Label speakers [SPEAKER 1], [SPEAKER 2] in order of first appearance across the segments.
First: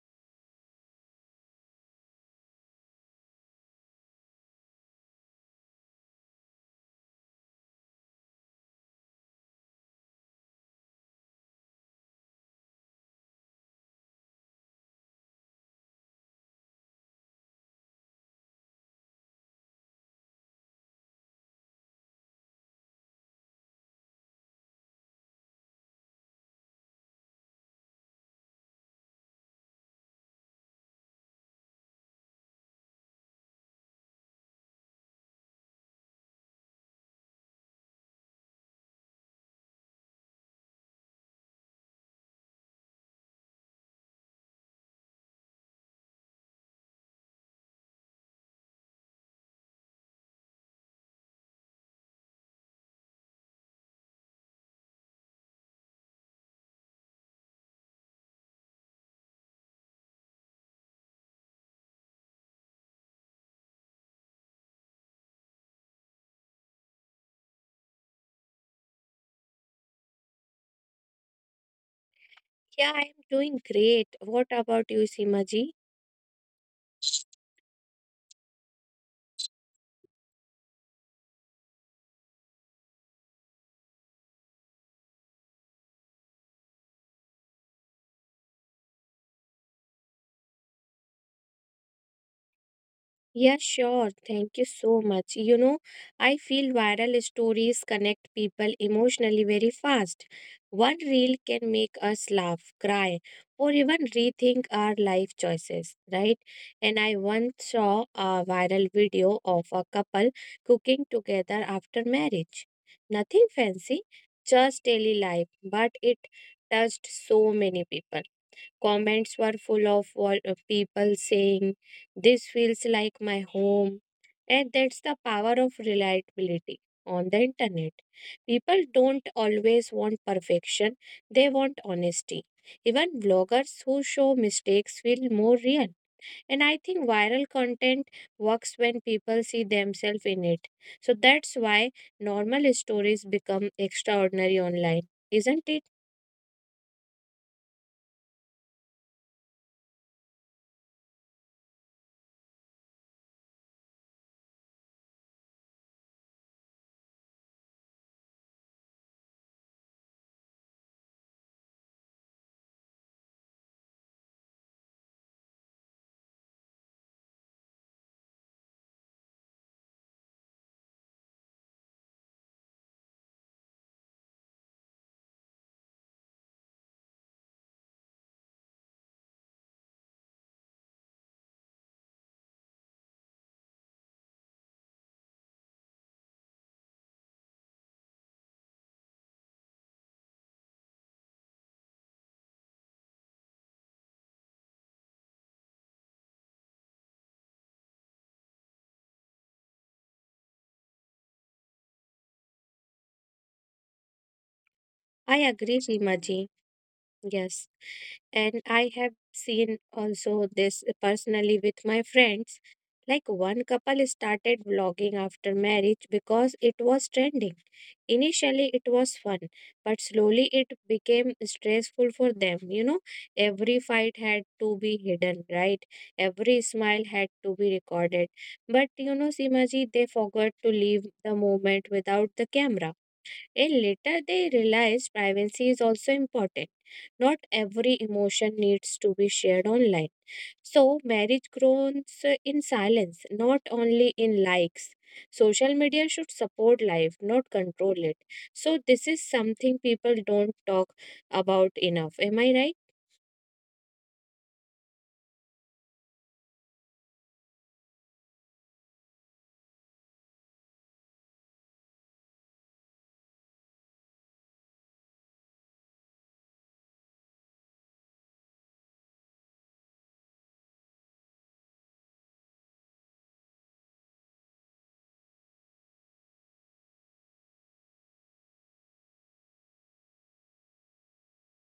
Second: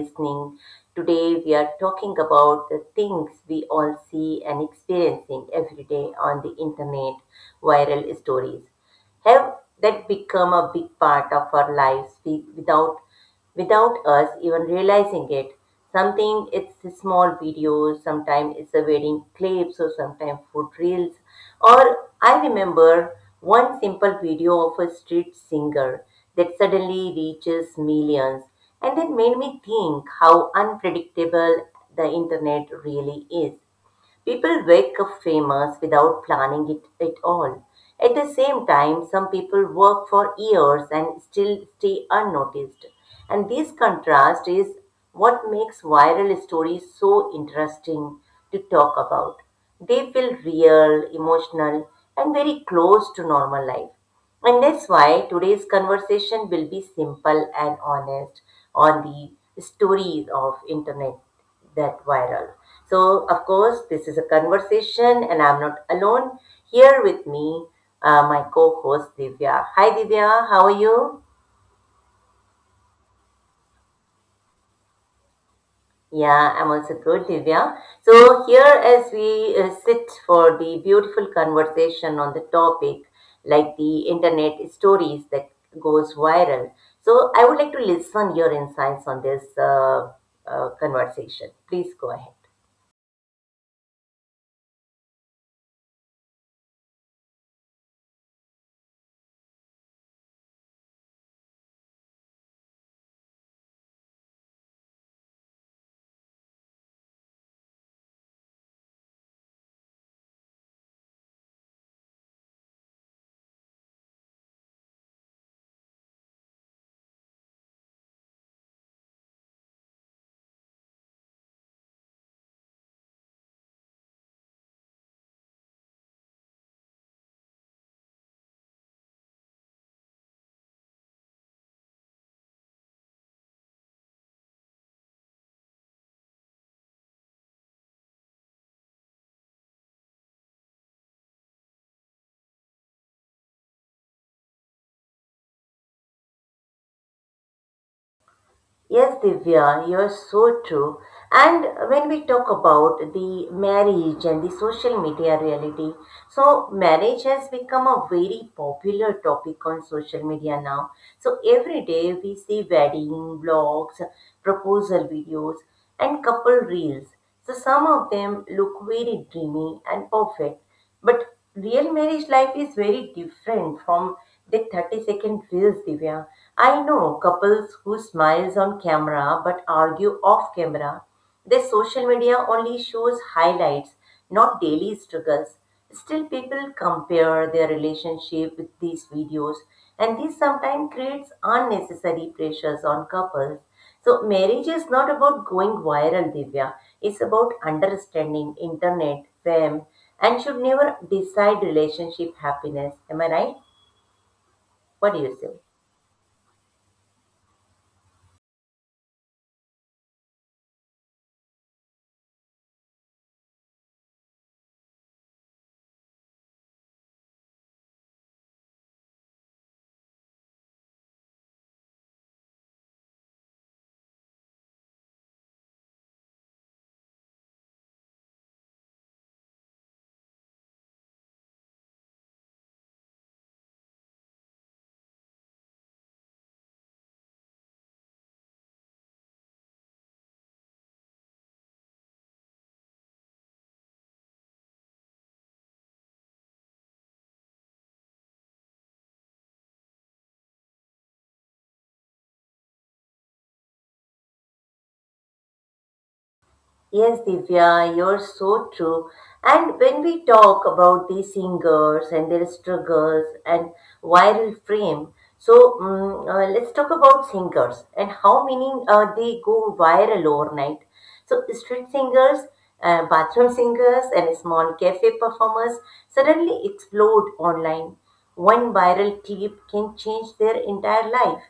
[SPEAKER 1] listening. Today, we are talking about the things we all see and experiencing every day on the internet, viral stories have that become a big part of our lives without us even realizing it. Something it's a small videos, sometimes it's a wedding clips, or sometimes food reels. Or I remember one simple video of a street singer that suddenly reaches millions, and that made me think how unpredictable the internet really is. People wake up famous without planning it at all. At the same time, some people work for years and still stay unnoticed. And this contrast is what makes viral stories so interesting to talk about. They feel real, emotional, and very close to normal life. And that's why today's conversation will be simple and honest on the stories of internet that viral. So, of course, this is a conversation and I'm not alone. Here with me, my co host Divya. Hi, Divya, how are you?
[SPEAKER 2] Yeah, I'm doing great. What about you, Simaji?
[SPEAKER 1] Yeah, I'm also good, Divya. So, here as we sit for the beautiful conversation on the topic, like the internet stories that goes viral. So, I would like to listen your insights on this conversation. Please go ahead.
[SPEAKER 2] Yeah, sure. Thank you so much. You know, I feel viral stories connect people emotionally very fast. One reel can make us laugh, cry, or even rethink our life choices, right? And I once saw a viral video of a couple cooking together after marriage. Nothing fancy, just daily life, but it touched so many people. Comments were full of people saying, this feels like my home. And that's the power of reliability on the internet. People don't always want perfection, they want honesty. Even bloggers who show mistakes feel more real. And I think viral content works when people see themselves in it. So that's why normal stories become extraordinary online, isn't it?
[SPEAKER 1] Yes, Divya, you're so true. And when we talk about the marriage and the social media reality, so marriage has become a very popular topic on social media now. So every day we see wedding blogs, proposal videos, and couple reels. So some of them look very dreamy and perfect, but real marriage life is very different from the 30-second reels, Divya. I know couples who smiles on camera but argue off camera. Their social media only shows highlights, not daily struggles. Still, people compare their relationship with these videos, and this sometimes creates unnecessary pressures on couples. So marriage is not about going viral, Divya. It's about understanding internet, fame, and should never decide relationship happiness. Am I right? What do
[SPEAKER 2] I
[SPEAKER 1] you say?
[SPEAKER 2] agree, Shimaji. Yes. And I have seen also this personally with my friends. Like one couple started vlogging after marriage because it was trending. Initially, it was fun, but slowly it became stressful for them. You know, every fight had to be hidden, right? Every smile had to be recorded. But you know, Simaji, they forgot to leave the moment without the camera, and later they realize privacy is also important. Not every emotion needs to be shared online. So marriage grows in silence, not only in likes. Social media should support life, not control it. So this is something people don't talk about enough. Am I right?
[SPEAKER 1] Yes, Divya, you're so true. And when we talk about these singers and their struggles and viral fame, so let's talk about singers and how many they go viral overnight. So street singers, bathroom singers, and small cafe performers suddenly explode online. One viral clip can change their entire life.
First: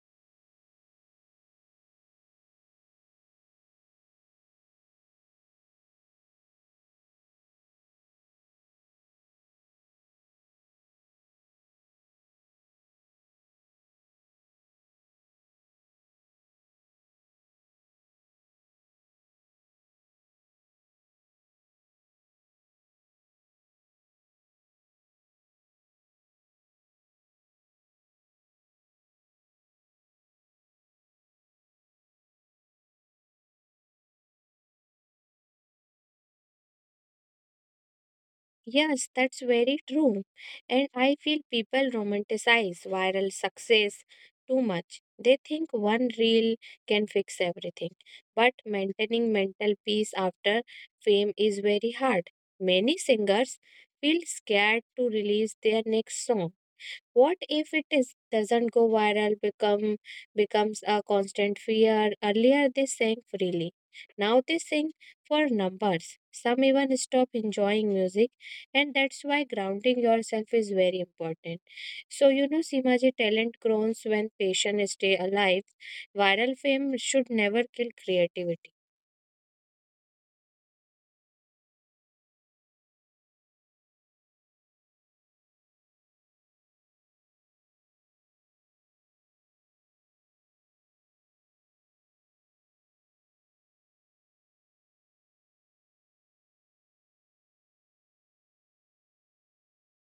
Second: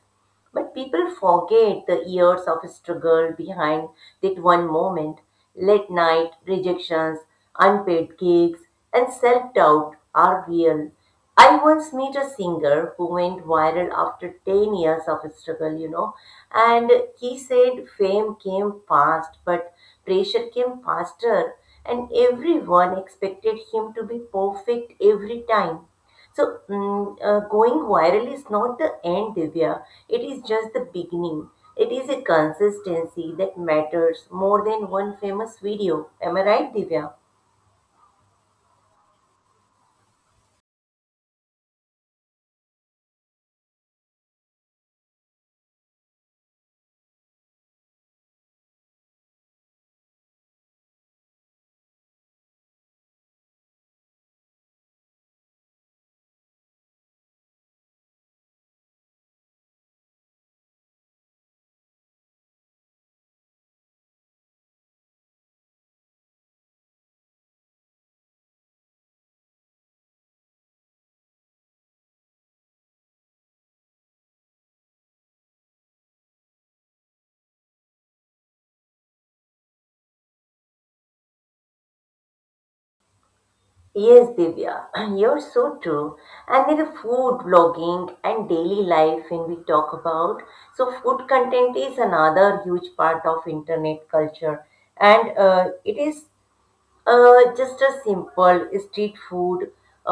[SPEAKER 1] But people forget the years of struggle behind that one moment, late night rejections, unpaid gigs, and self doubt are real. I once met a singer who went viral after 10 years of struggle, you know, and he said fame came fast, but pressure came faster, and everyone expected him to be perfect every time. So, going viral is not the end, Divya. It is just the beginning. It is a consistency that matters more than one famous video. Am I right, Divya?
[SPEAKER 2] Yes, that's very true. And I feel people romanticize viral success too much. They think one reel can fix everything. But maintaining mental peace after fame is very hard. Many singers feel scared to release their next song, what if it is doesn't go viral becomes a constant fear? Earlier they sang freely. Now they sing for numbers. Some even stop enjoying music, and that's why grounding yourself is very important. So you know, Simaji, talent grows when passion stay alive. Viral fame should never kill creativity.
[SPEAKER 1] Yes, Divya, you're so true. And in the food blogging and daily life, when we talk about, so food content is another huge part of internet culture, and it is just a simple street food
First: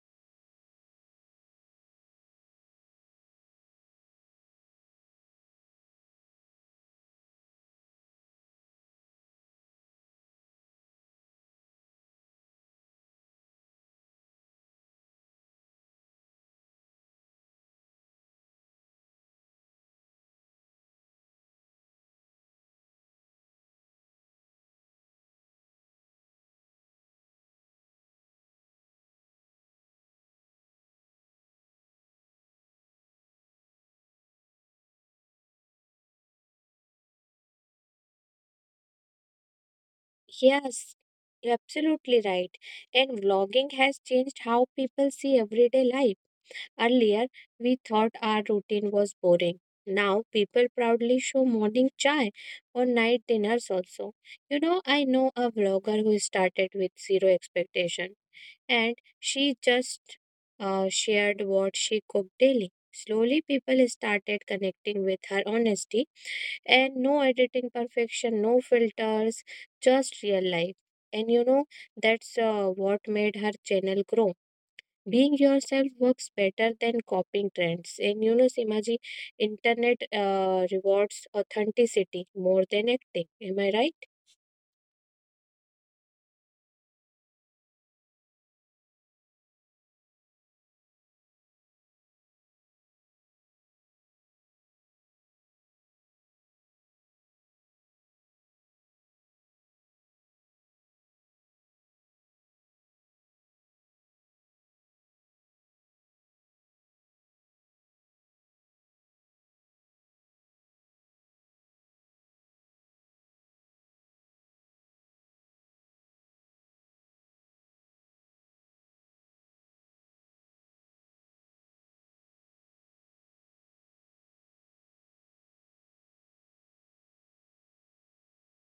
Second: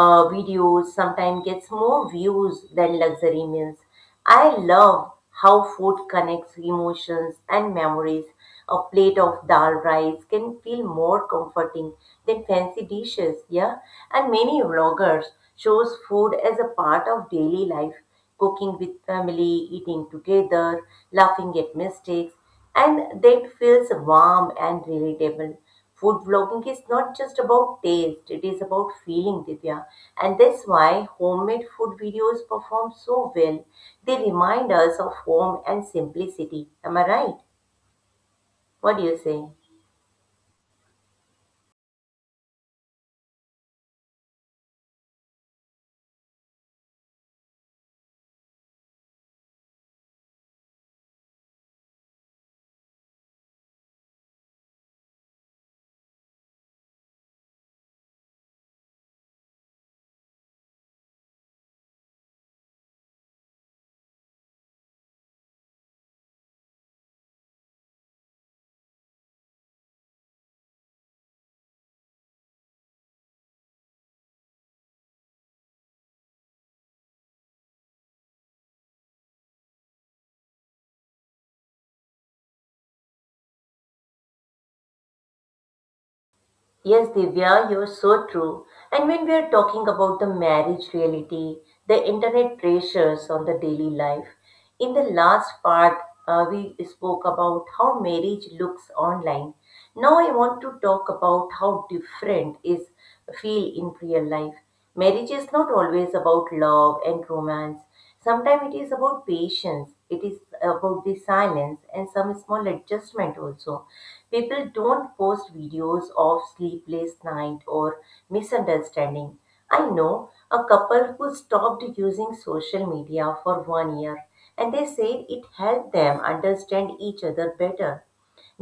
[SPEAKER 1] videos sometimes gets more views than luxury meals. I love how food connects emotions and memories. A plate of dal rice can feel more comforting than fancy dishes, yeah? And many vloggers shows food as a part of daily life, cooking with family, eating together, laughing at mistakes, and that feels warm and relatable. Food blogging is not just about taste, it is about feeling, Divya. And that's why homemade food videos perform so well. They remind us of home and simplicity. Am I right? What do you say?
[SPEAKER 2] Yes, you're absolutely right. And vlogging has changed how people see everyday life. Earlier, we thought our routine was boring. Now, people proudly show morning chai or night dinners also. You know, I know a vlogger who started with zero expectation, and she just shared what she cooked daily. Slowly, people started connecting with her honesty and no editing perfection, no filters, just real life. And you know, that's what made her channel grow. Being yourself works better than copying trends. And you know, Simaji, internet rewards authenticity more than acting. Am I right?
[SPEAKER 1] Yes, Divya, you're so true. And when we are talking about the marriage reality, the internet pressures on the daily life, in the last part, we spoke about how marriage looks online. Now I want to talk about how different is feel in real life. Marriage is not always about love and romance. Sometimes it is about patience, it is about the silence and some small adjustment also. People don't post videos of sleepless night or misunderstanding. I know a couple who stopped using social media for 1 year, and they said it helped them understand each other better,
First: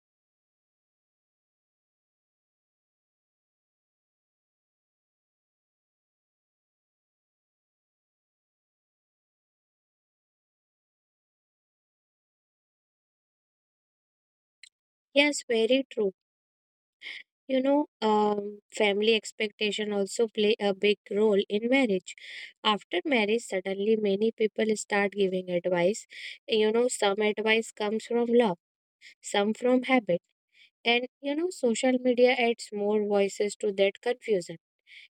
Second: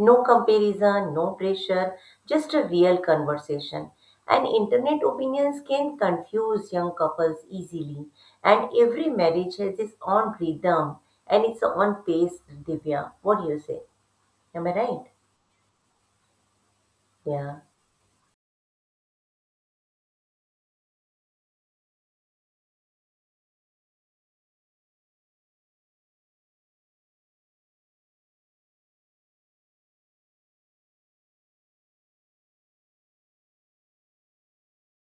[SPEAKER 1] no comparison, no pressure, just a real conversation. And internet opinions can confuse young couples easily, and every marriage has its own rhythm and its own pace. Divya, what do you say? Am I right?
[SPEAKER 2] Yes, very true. You
[SPEAKER 1] Yeah.
[SPEAKER 2] know, family expectation also play a big role in marriage. After marriage suddenly many people start giving advice. You know, some advice comes from love, some from habit, and you know, social media adds more voices to that confusion.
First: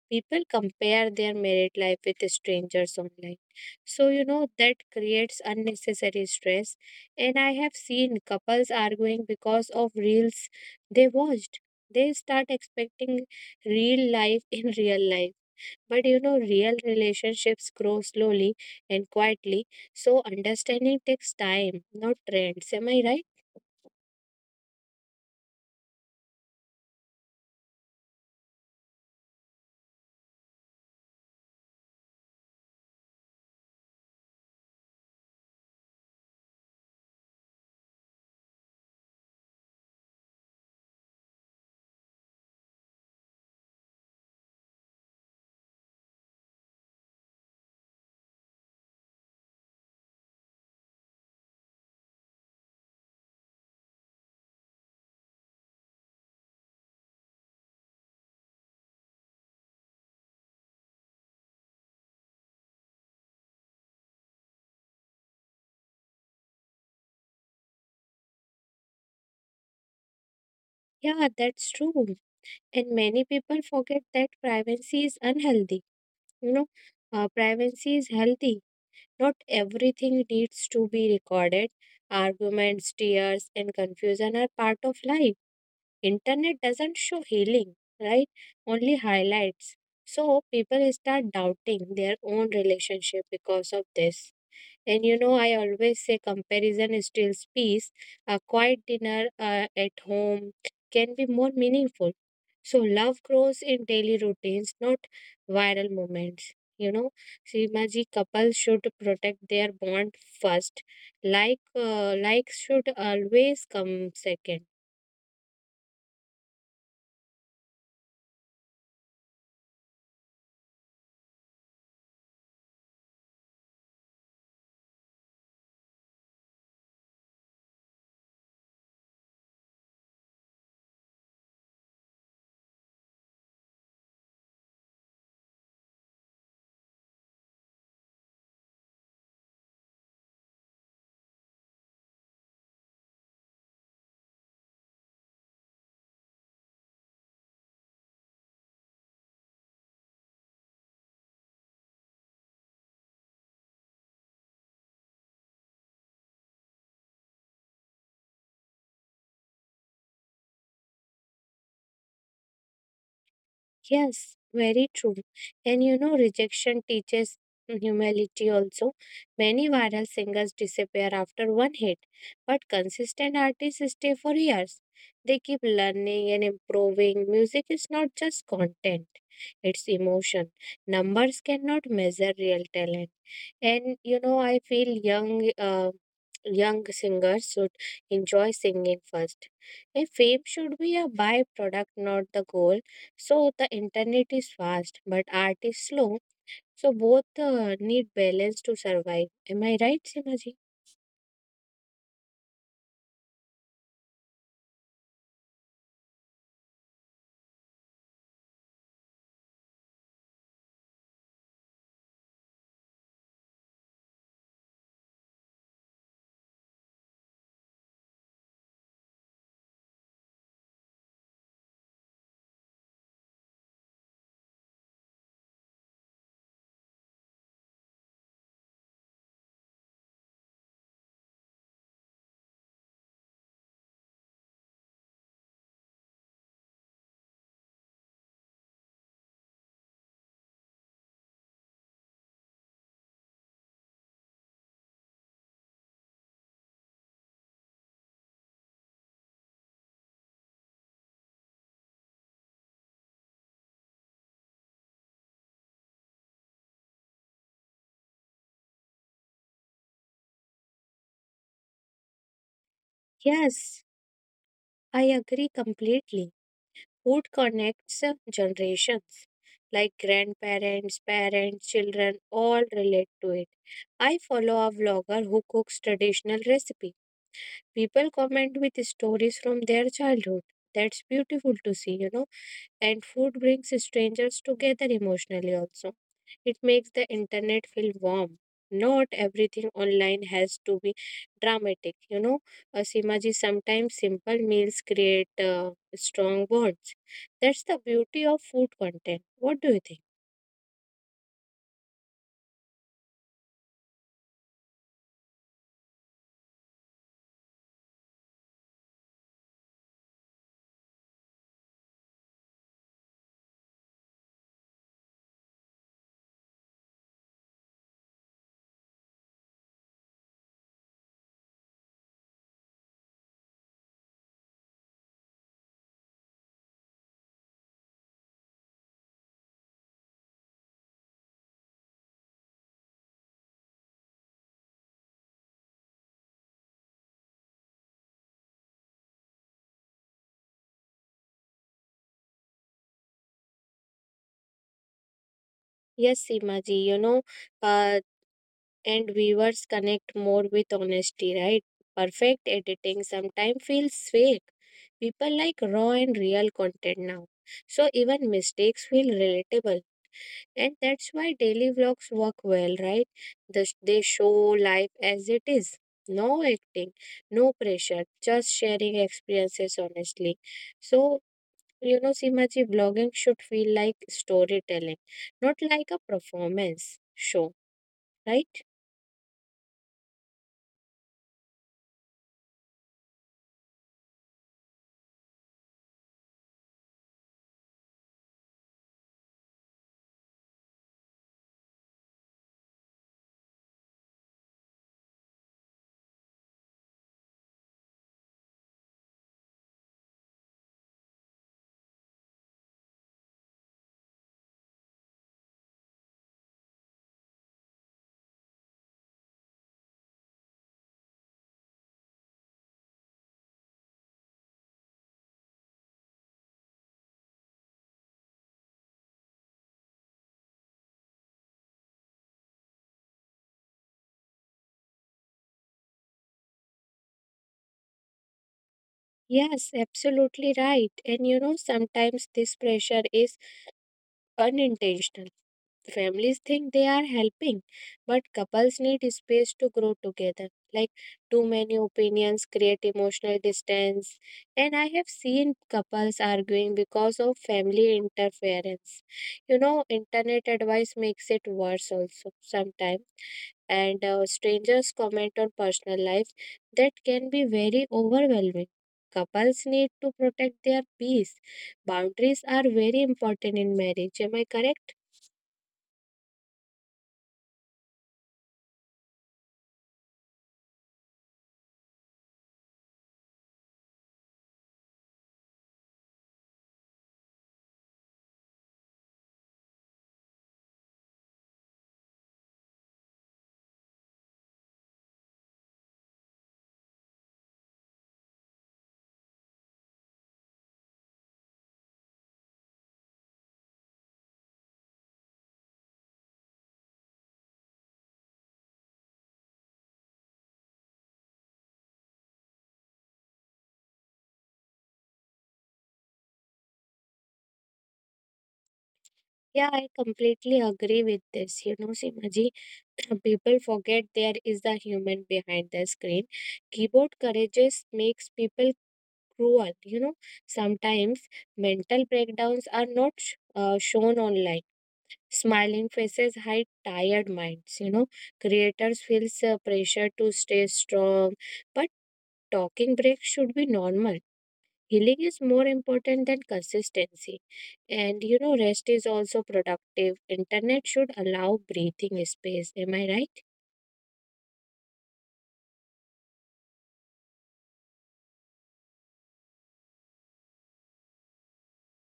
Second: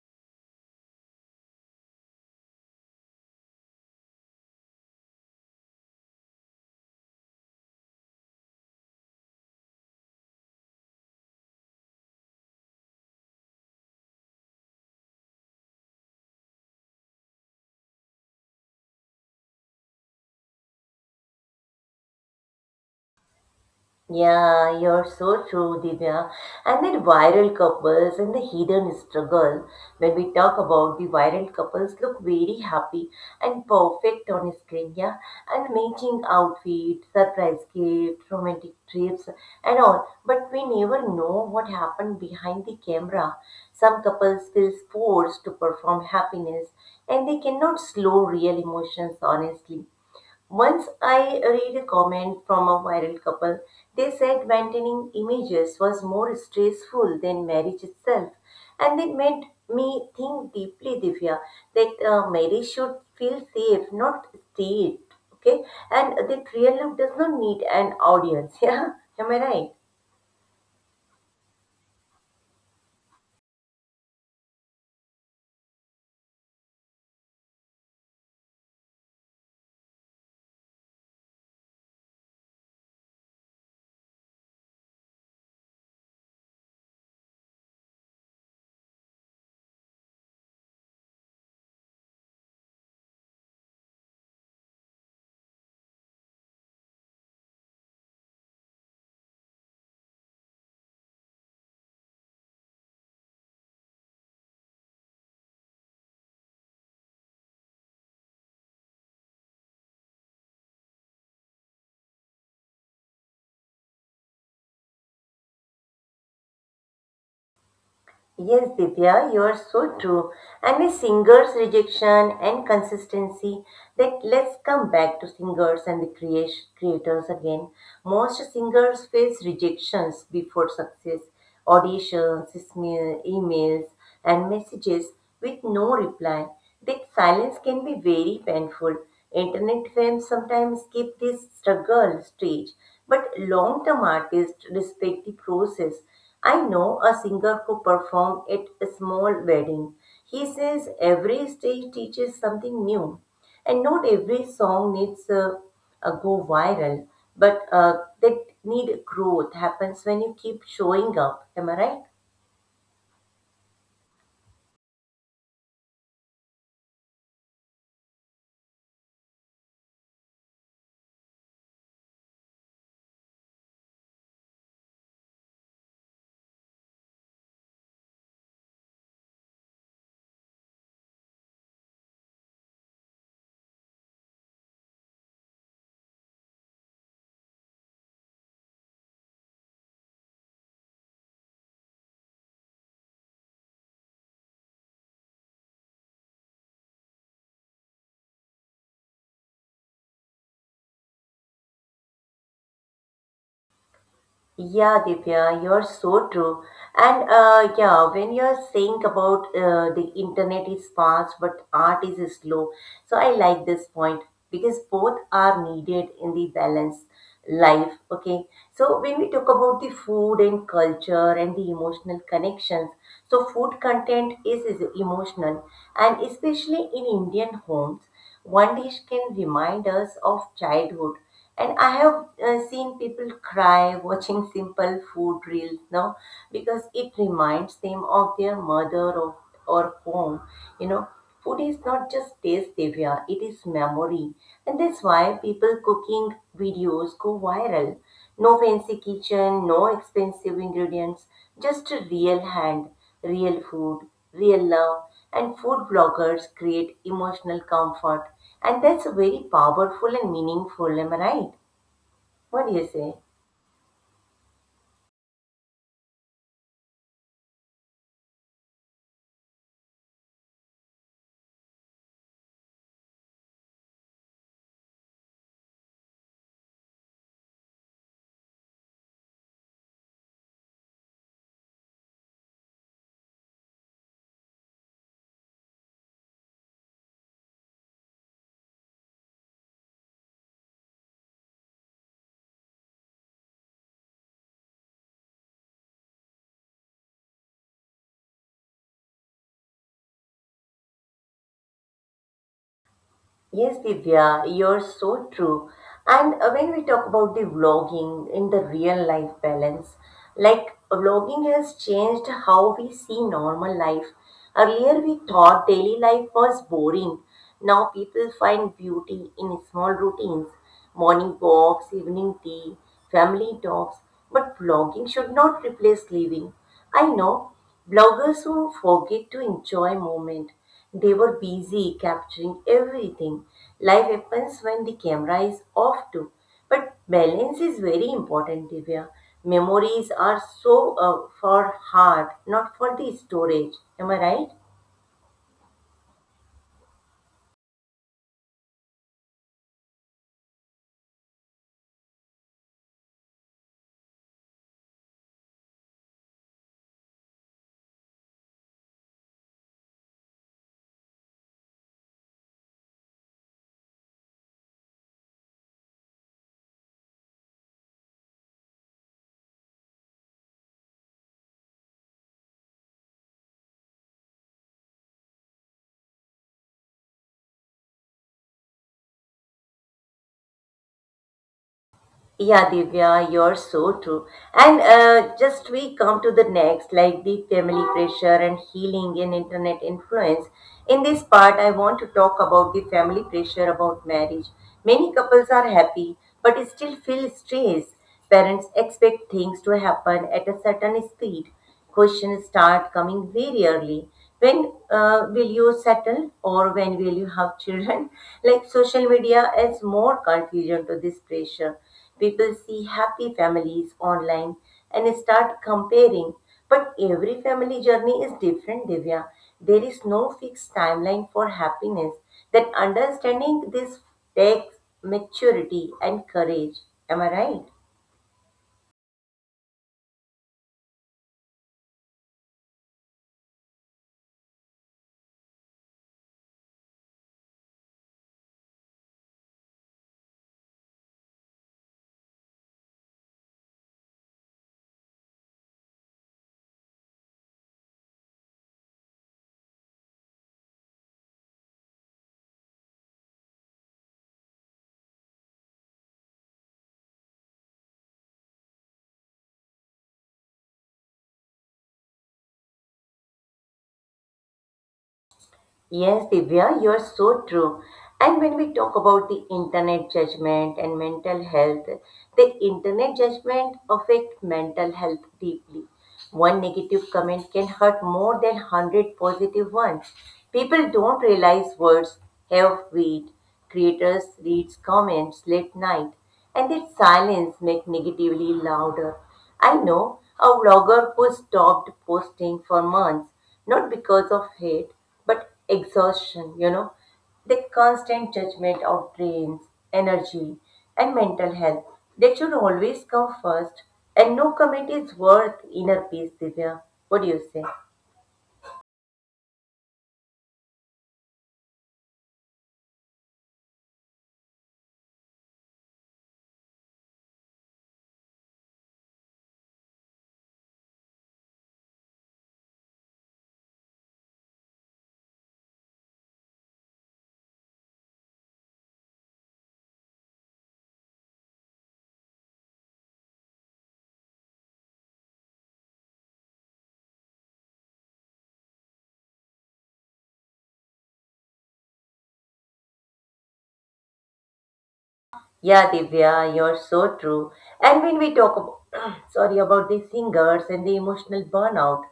[SPEAKER 2] People compare their married life with strangers online. So, you know, that creates unnecessary stress. And I have seen couples arguing because of reels they watched. They start expecting real life in real life. But you know, real relationships grow slowly and quietly. So, understanding takes time, not trends. Am I right?
[SPEAKER 1] Yeah, you're so true, Divya. And then viral couples and the hidden struggle. When we talk about the viral couples, look very happy and perfect on screen, yeah. And matching outfits, surprise gifts, romantic trips, and all. But we never know what happened behind the camera. Some couples feel forced to perform happiness, and they cannot slow real emotions honestly. Once I read a comment from a viral couple. They said maintaining images was more stressful than marriage itself. And it made me think deeply, Divya, that marriage should feel safe, not staged. Okay? And that real love does not need an audience. Yeah? Am I right?
[SPEAKER 2] Yeah, that's true. And many people forget that privacy is unhealthy. You know, privacy is healthy. Not everything needs to be recorded. Arguments, tears, and confusion are part of life. Internet doesn't show healing, right? Only highlights. So people start doubting their own relationship because of this. And you know, I always say comparison steals peace. A quiet dinner at home can be more meaningful. So, love grows in daily routines, not viral moments. You know, Simaji, couples should protect their bond first. Like, likes should always come second.
[SPEAKER 1] Yes, Divya, you are so true. And a singer's rejection and consistency. That let's come back to singers and creators again. Most singers face rejections before success, auditions, emails, and messages with no reply. That silence can be very painful. Internet fame sometimes keep this struggle stage, but long-term artists respect the process. I know a singer who performed at a small wedding. He says every stage teaches something new, and not every song needs a go viral, but that need growth happens when you keep showing up. Am I right?
[SPEAKER 2] Yes, very true. And you know, rejection teaches humility also. Many viral singers disappear after one hit, but consistent artists stay for years. They keep learning and improving. Music is not just content, it's emotion. Numbers cannot measure real talent. And you know, I feel young singers should enjoy singing first. And fame should be a byproduct, not the goal. So the internet is fast, but art is slow. So both need balance to survive. Am I right, Simaji?
[SPEAKER 1] Yeah, Divya, you're so true. And yeah, when you're saying about the internet is fast but art is slow, so I like this point because both are needed in the balanced life. Okay, so when we talk about the food and culture and the emotional connections, so food content is emotional, and especially in Indian homes. One dish can remind us of childhood. And I have seen people cry watching simple food reels now because it reminds them of their mother or home. You know, food is not just taste, Divya, it is memory. And that's why people cooking videos go viral. No fancy kitchen, no expensive ingredients, just a real hand. Real food, real love, and food bloggers create emotional comfort, and that's very powerful and meaningful. Am I right? What do you say?
[SPEAKER 2] Yes, I agree completely. Food connects generations, like grandparents, parents, children, all relate to it. I follow a vlogger who cooks traditional recipe. People comment with stories from their childhood. That's beautiful to see, you know. And food brings strangers together emotionally also. It makes the internet feel warm. Not everything online has to be dramatic, you know. Simaji, sometimes simple meals create strong bonds. That's the beauty of food content. What do you think?
[SPEAKER 1] Yes, Divya, you're so true. And when we talk about the vlogging in the real life balance, like vlogging has changed how we see normal life. Earlier, we thought daily life was boring. Now, people find beauty in small routines, morning walks, evening tea, family talks. But vlogging should not replace living. I know bloggers who forget to enjoy moment, they were busy capturing everything. Life happens when the camera is off too. But balance is very important, Divya. Memories are so for heart, not for the storage. Am I right?
[SPEAKER 2] Yes, Simaji, you know, uh, and viewers connect more with honesty, right? Perfect editing sometimes feels fake. People like raw and real content now. So even mistakes feel relatable. And that's why daily vlogs work well, right? They show life as it is. No acting, no pressure, just sharing experiences honestly. So, you know, Simaji, blogging should feel like storytelling, not like a performance show, right?
[SPEAKER 1] Yeah, Divya, you're so true. And just we come to the next, like the family pressure and healing and internet influence. In this part, I want to talk about the family pressure about marriage. Many couples are happy, but still feel stress. Parents expect things to happen at a certain speed. Questions start coming very early. When will you settle or when will you have children? Like social media adds more confusion to this pressure. People see happy families online and start comparing. But every family journey is different, Divya. There is no fixed timeline for happiness. That understanding this takes maturity and courage. Am I right?
[SPEAKER 2] Yes, absolutely right. And you know, sometimes this pressure is unintentional. Families think they are helping, but couples need space to grow together. Like too many opinions create emotional distance, and I have seen couples arguing because of family interference. You know, internet advice makes it worse also sometimes, and strangers comment on personal life that can be very overwhelming. Couples need to protect their peace. Boundaries are very important in marriage. Am I correct?
[SPEAKER 1] Yes, Divya, you are so true. And when we talk about the internet judgment and mental health, the internet judgment affect mental health deeply. One negative comment can hurt more than 100 positive ones. People don't realize words have weight. Creators reads comments late night, and that silence make negatively louder. I know a vlogger who stopped posting for months, not because of hate, but exhaustion, you know. The constant judgment of brains, energy, and mental health, they should always come first, and no comment is worth inner peace, Divya. What do you say?
[SPEAKER 2] Yeah, I completely agree with this. You know, Simaji, people forget there is a human behind the screen. Keyboard courageous makes people cruel. You know, sometimes mental breakdowns are not shown online. Smiling faces hide tired minds. You know, creators feels pressure to stay strong, but talking breaks should be normal. Healing is more important than consistency. And you know, rest is also productive. Internet should allow breathing space. Am I right?
[SPEAKER 1] Yeah, Divya, you're so true. And when we talk about, sorry, about the singers and the emotional burnout,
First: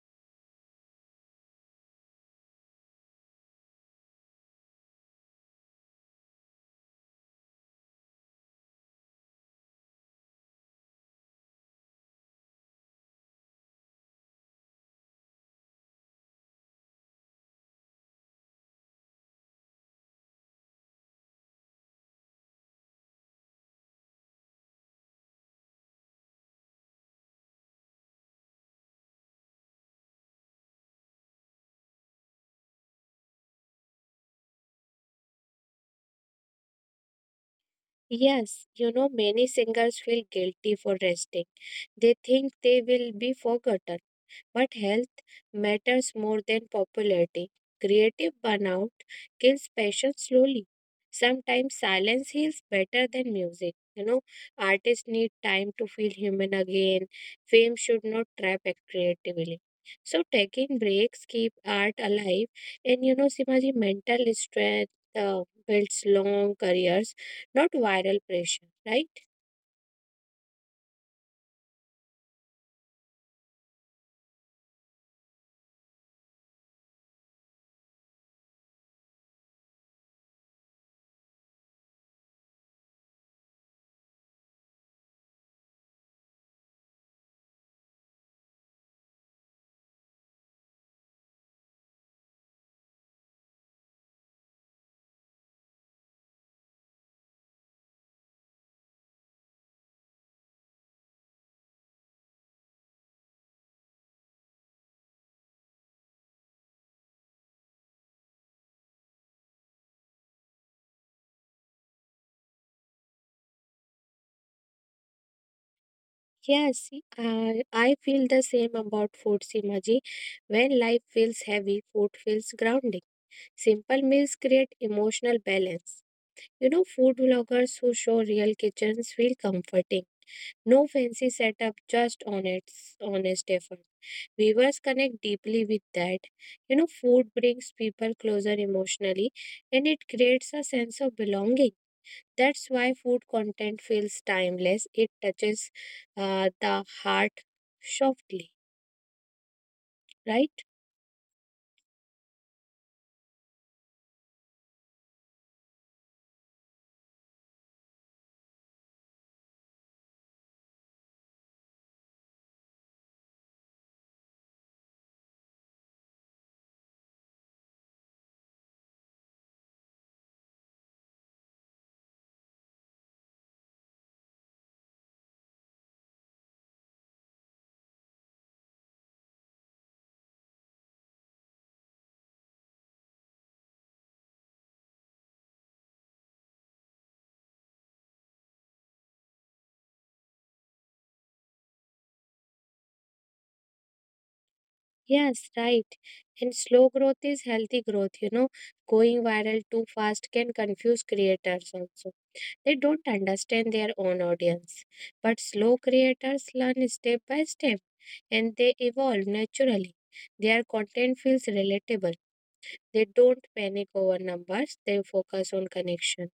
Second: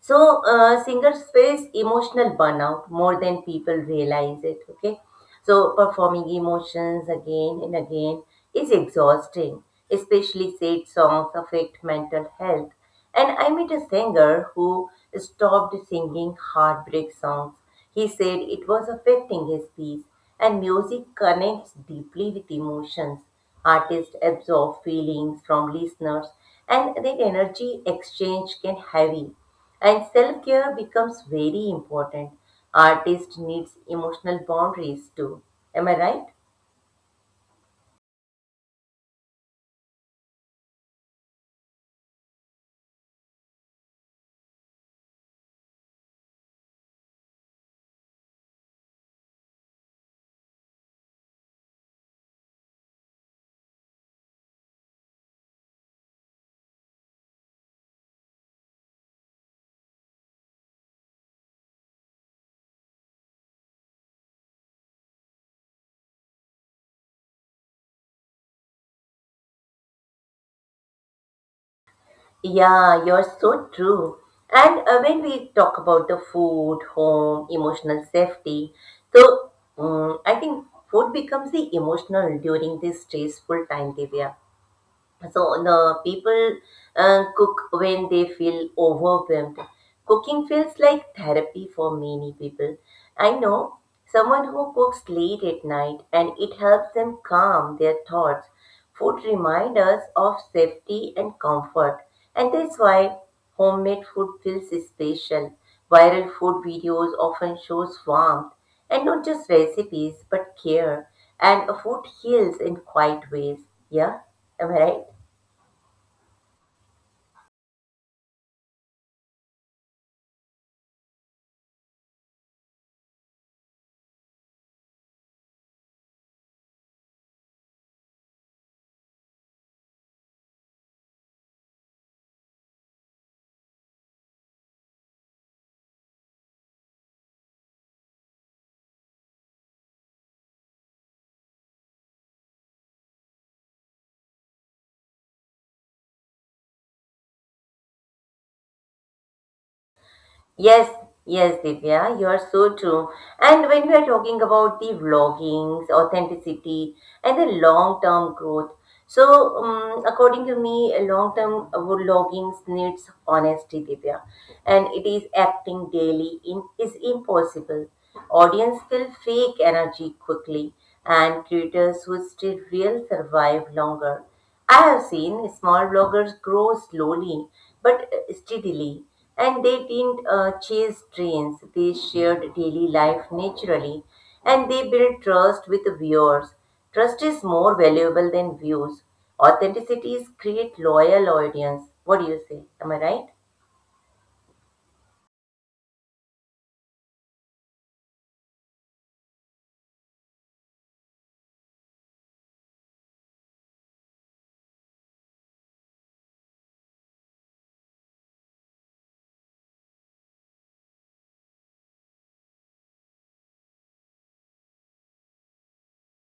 [SPEAKER 1] so singers face emotional burnout more than people realize it. Okay, so performing emotions again and again is exhausting. Especially sad songs affect mental health. And I met a singer who stopped singing heartbreak songs. He said it was affecting his peace. And music connects deeply with emotions. Artists absorb feelings from listeners, and that energy exchange can heavy. And self care becomes very important. Artist needs emotional boundaries too. Am I right?
[SPEAKER 2] Yes, you know, many singers feel guilty for resting. They think they will be forgotten. But health matters more than popularity. Creative burnout kills passion slowly. Sometimes silence heals better than music. You know, artists need time to feel human again. Fame should not creatively. So taking breaks keep art alive, and you know, Simaji, mental strength builds long careers, not viral pressure, right?
[SPEAKER 1] Yeah, you're so true. And when we talk about the food, home, emotional safety, so I think food becomes the emotional during this stressful time, Divya. So the people cook when they feel overwhelmed. Cooking feels like therapy for many people. I know someone who cooks late at night and it helps them calm their thoughts. Food reminds us of safety and comfort, and that's why homemade food feels special. Viral food videos often shows warmth and not just recipes but care, and food heals in quiet ways. Yeah, am I right?
[SPEAKER 2] Yes, I feel the same about food, Simaji. When life feels heavy, food feels grounding. Simple meals create emotional balance. You know, food vloggers who show real kitchens feel comforting. No fancy setup, just honest, honest effort. Viewers connect deeply with that. You know, food brings people closer emotionally and it creates a sense of belonging. That's why food content feels timeless. It touches the heart softly, right?
[SPEAKER 1] Yes, yes, Divya, you are so true. And when we are talking about the vloggings, authenticity, and the long-term growth, according to me, a long-term vloggings needs honesty, Divya, and it is acting daily in is impossible. Audience will fake energy quickly, and creators who stay real survive longer. I have seen small bloggers grow slowly but steadily, and they didn't chase trends. They shared daily life naturally, and they built trust with viewers. Trust is more valuable than views. Authenticities create loyal audience. What do you say? Am I right?
[SPEAKER 2] Yes, right. And slow growth is healthy growth. You know, going viral too fast can confuse creators also. They don't understand their own audience. But slow creators learn step by step and they evolve naturally. Their content feels relatable. They don't panic over numbers, they focus on connection.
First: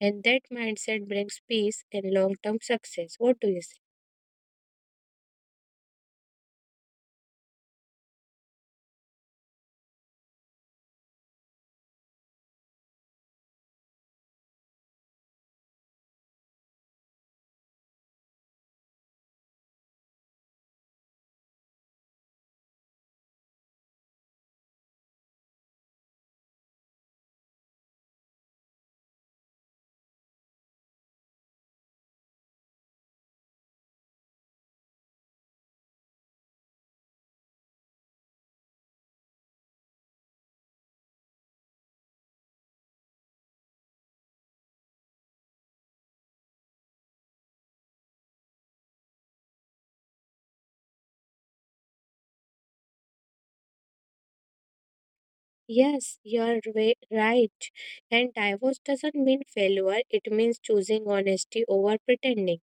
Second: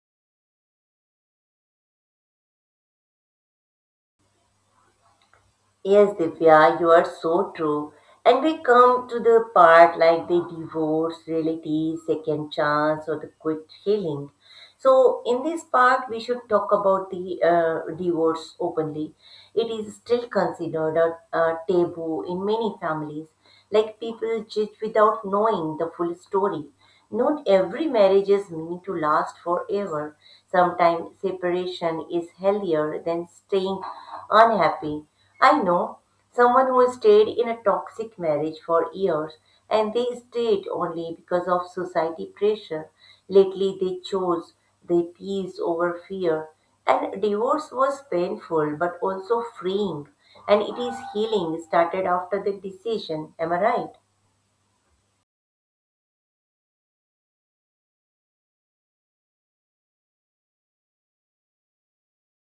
[SPEAKER 2] And that mindset brings peace and long term success. What do you say?
[SPEAKER 1] Yes, Divya, you are so true. And we come to the part like the divorce, reality, second chance, or the quick healing. So, in this part, we should talk about the divorce openly. It is still considered a taboo in many families. Like people judge without knowing the full story. Not every marriage is meant to last forever. Sometimes separation is healthier than staying unhappy. I know someone who stayed in a toxic marriage for years and they stayed only because of society pressure. Lately, they chose their peace over fear. And divorce was painful but also freeing, and it is healing started after the decision. Am I right?
[SPEAKER 2] Yes, you're right. And divorce doesn't mean failure, it means choosing honesty over pretending.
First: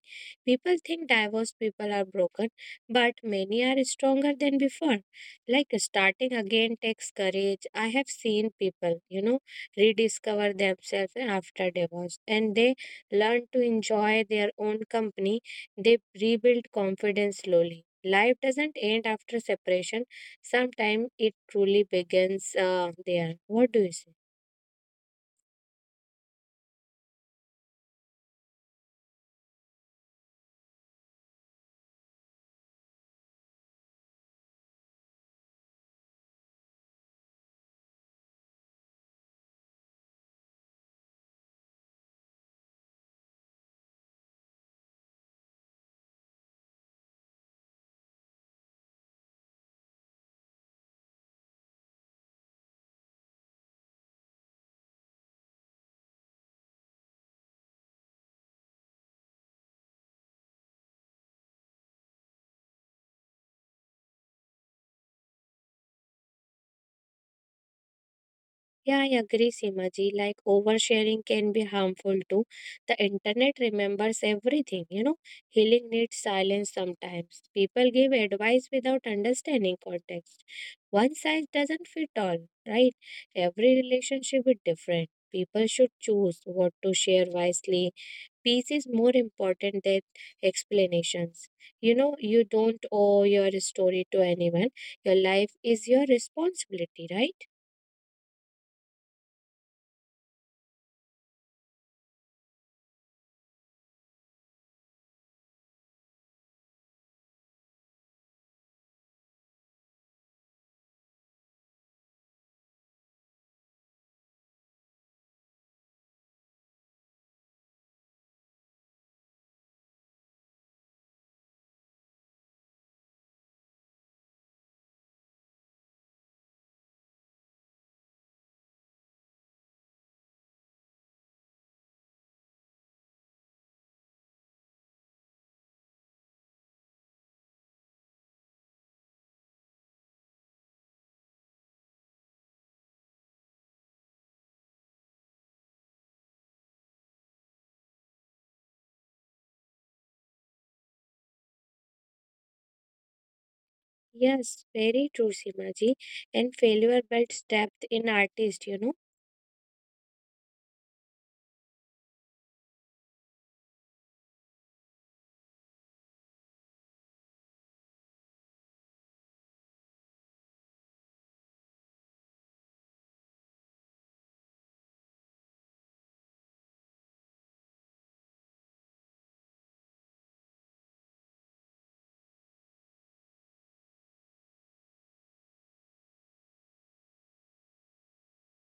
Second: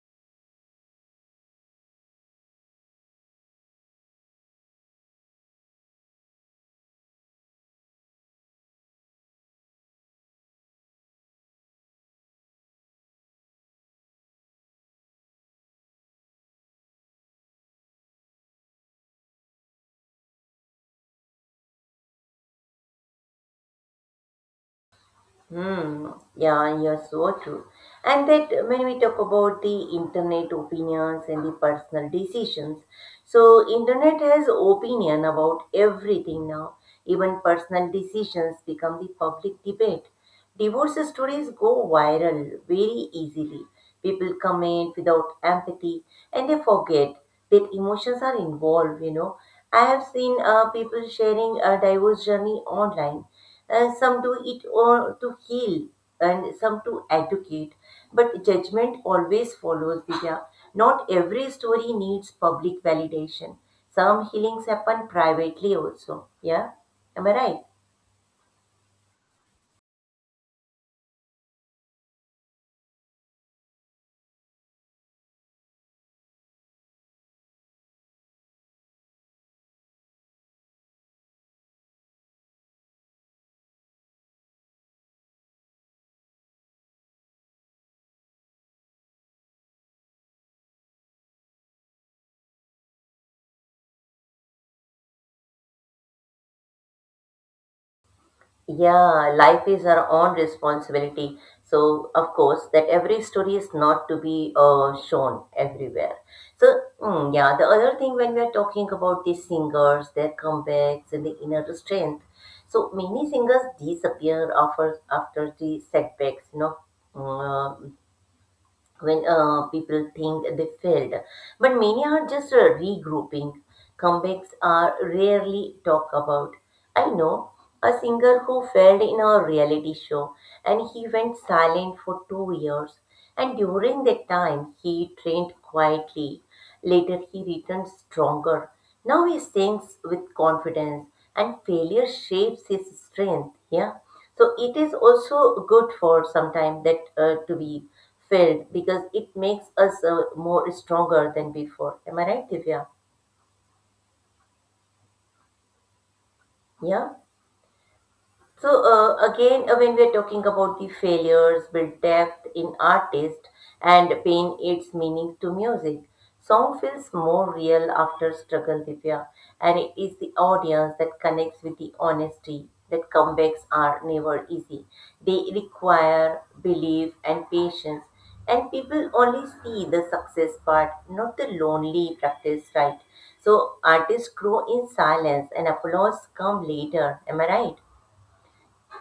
[SPEAKER 2] People think divorced people are broken, but many are stronger than before. Like starting again takes courage. I have seen people, you know, rediscover themselves after divorce, and they learn to enjoy their own company. They rebuild confidence slowly. Life doesn't end after separation. Sometimes it truly begins there. What do you say?
[SPEAKER 1] Hmm. Yeah, you're so true. And that when we talk about the internet opinions and the personal decisions, so internet has opinion about everything now. Even personal decisions become the public debate. Divorce stories go viral very easily. People comment without empathy and they forget that emotions are involved. I have seen people sharing a divorce journey online some do it or to heal and some to educate. But judgment always follows, Vidya. Not every story needs public validation. Some healings happen privately also. Yeah? Am I right?
[SPEAKER 2] Yeah, I agree, Simaji. Like oversharing can be harmful too. The internet remembers everything, you know. Healing needs silence sometimes. People give advice without understanding context. One size doesn't fit all, right? Every relationship is different. People should choose what to share wisely. Peace is more important than explanations. You know, you don't owe your story to anyone. Your life is your responsibility, right?
[SPEAKER 1] Yeah, life is our own responsibility. So, of course, that every story is not to be shown everywhere. So, yeah, the other thing when we are talking about these singers, their comebacks, and the inner strength. So, many singers disappear after the setbacks, you know, Mm, when people think they failed. But many are just regrouping. Comebacks are rarely talked about. I know a singer who failed in a reality show and he went silent for 2 years. And during that time, he trained quietly. Later, he returned stronger. Now he sings with confidence, and failure shapes his strength. Yeah. So it is also good for sometime that to be felt because it makes us more stronger than before. Am I right, Divya?
[SPEAKER 2] Yes, very true, Simaji. And
[SPEAKER 1] Yeah.
[SPEAKER 2] failure builds depth in
[SPEAKER 1] So
[SPEAKER 2] artist, you
[SPEAKER 1] uh,
[SPEAKER 2] know?
[SPEAKER 1] again, uh, when we are talking about the failures, build depth in artist and pain its meaning to music. Song feels more real after struggle, Divya, and it is the audience that connects with the honesty that comebacks are never easy. They require belief and patience, and people only see the success part, not the lonely practice, right? So artists grow in silence, and applause come later. Am I right?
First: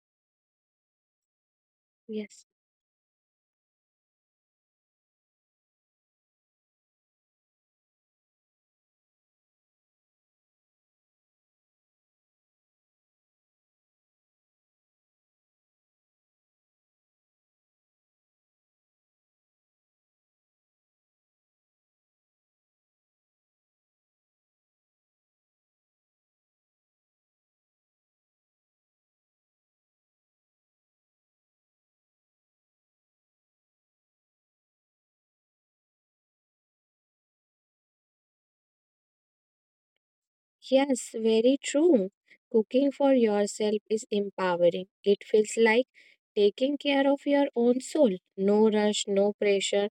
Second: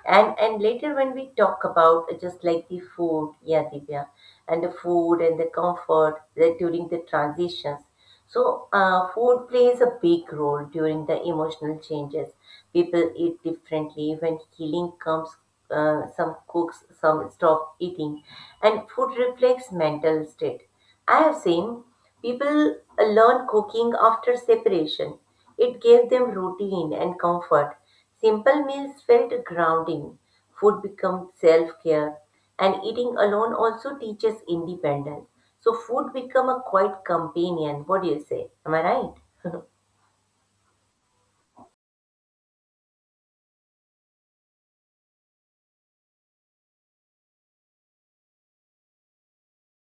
[SPEAKER 1] And later when we talk about just
[SPEAKER 2] Yes.
[SPEAKER 1] like the food, yeah, Divya, and the food and the comfort that during the transitions. So food plays a big role during the emotional changes. People eat differently when healing comes. Some cooks, some stop eating, and food reflects mental state. I have seen people learn cooking after separation. It gave them routine and comfort. Simple meals felt grounding, food becomes self care, and eating alone also teaches independence. So, food become a quiet companion. What do you say? Am I right?
[SPEAKER 2] Yes, very true. Cooking for yourself is empowering. It feels like taking care of your own soul. No rush, no pressure,